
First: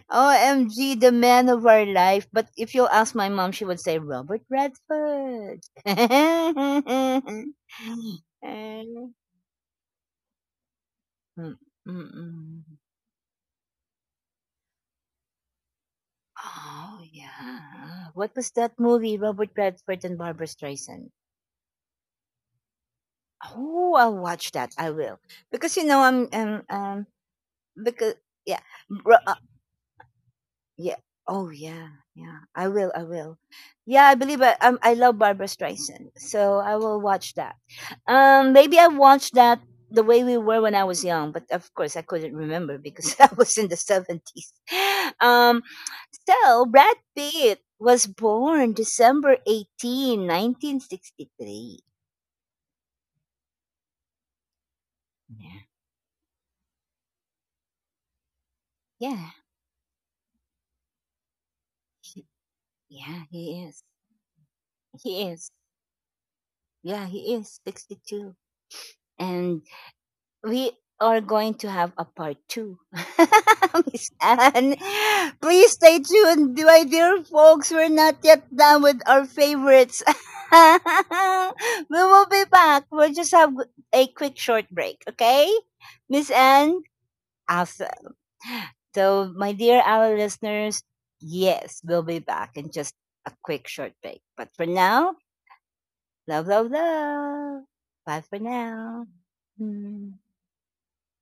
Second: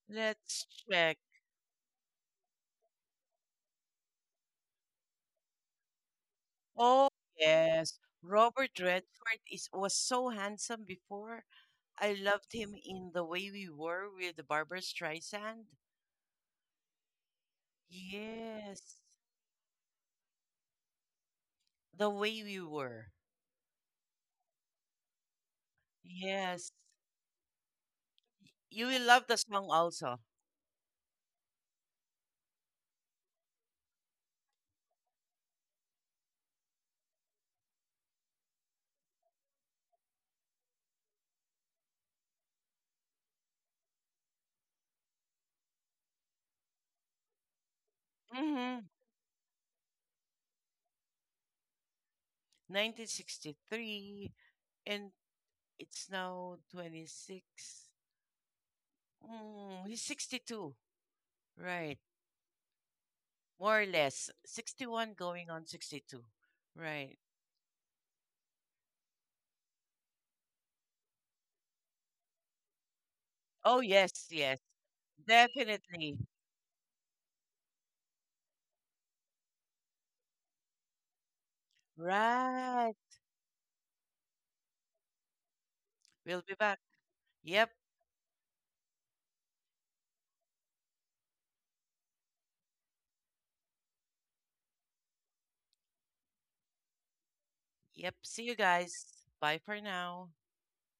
Let's
OMG, the
check.
man of our life. But if you'll ask my mom, she would say Robert Redford.
Oh, yes. Robert Redford is was so handsome before.
Mm,
I
mm,
loved
mm.
him in The Way We Were with Barbara Streisand.
Oh, yeah. What was that
Yes.
movie? Robert Redford and Barbara Streisand.
The Way We Were.
Oh, I'll watch that. I will because you know I'm
Yes.
because yeah.
You will love the song also.
Yeah. Oh yeah, yeah. I will. I will. Yeah, I believe I love Barbara Streisand, so I will watch that. Maybe I watched that the way we were when I was young, but of course I couldn't remember because I was in the 70s. Um, so Brad Pitt was born
Mm-hmm.
December 18, 1963.
1963 and
Mhm.
it's now 26.
Yeah, yeah.
Mm, he's 62. Right.
he- yeah, he is.
More or less. 61
He is.
going on 62.
Yeah,
Right.
he is 62. And we are going to have a part two.
Oh,
Miss
yes, yes.
Anne, please stay
Definitely.
tuned, my dear folks. We're not yet done with our favorites. We will be back.
Right.
We'll just have a quick short break, okay? Miss
We'll be
Anne,
back. Yep.
awesome. So, my dear our listeners, yes, we'll be back in just a quick short break. But for now, love, love, love.
Yep.
Bye for
See you
now.
guys. Bye for
Mm.
now.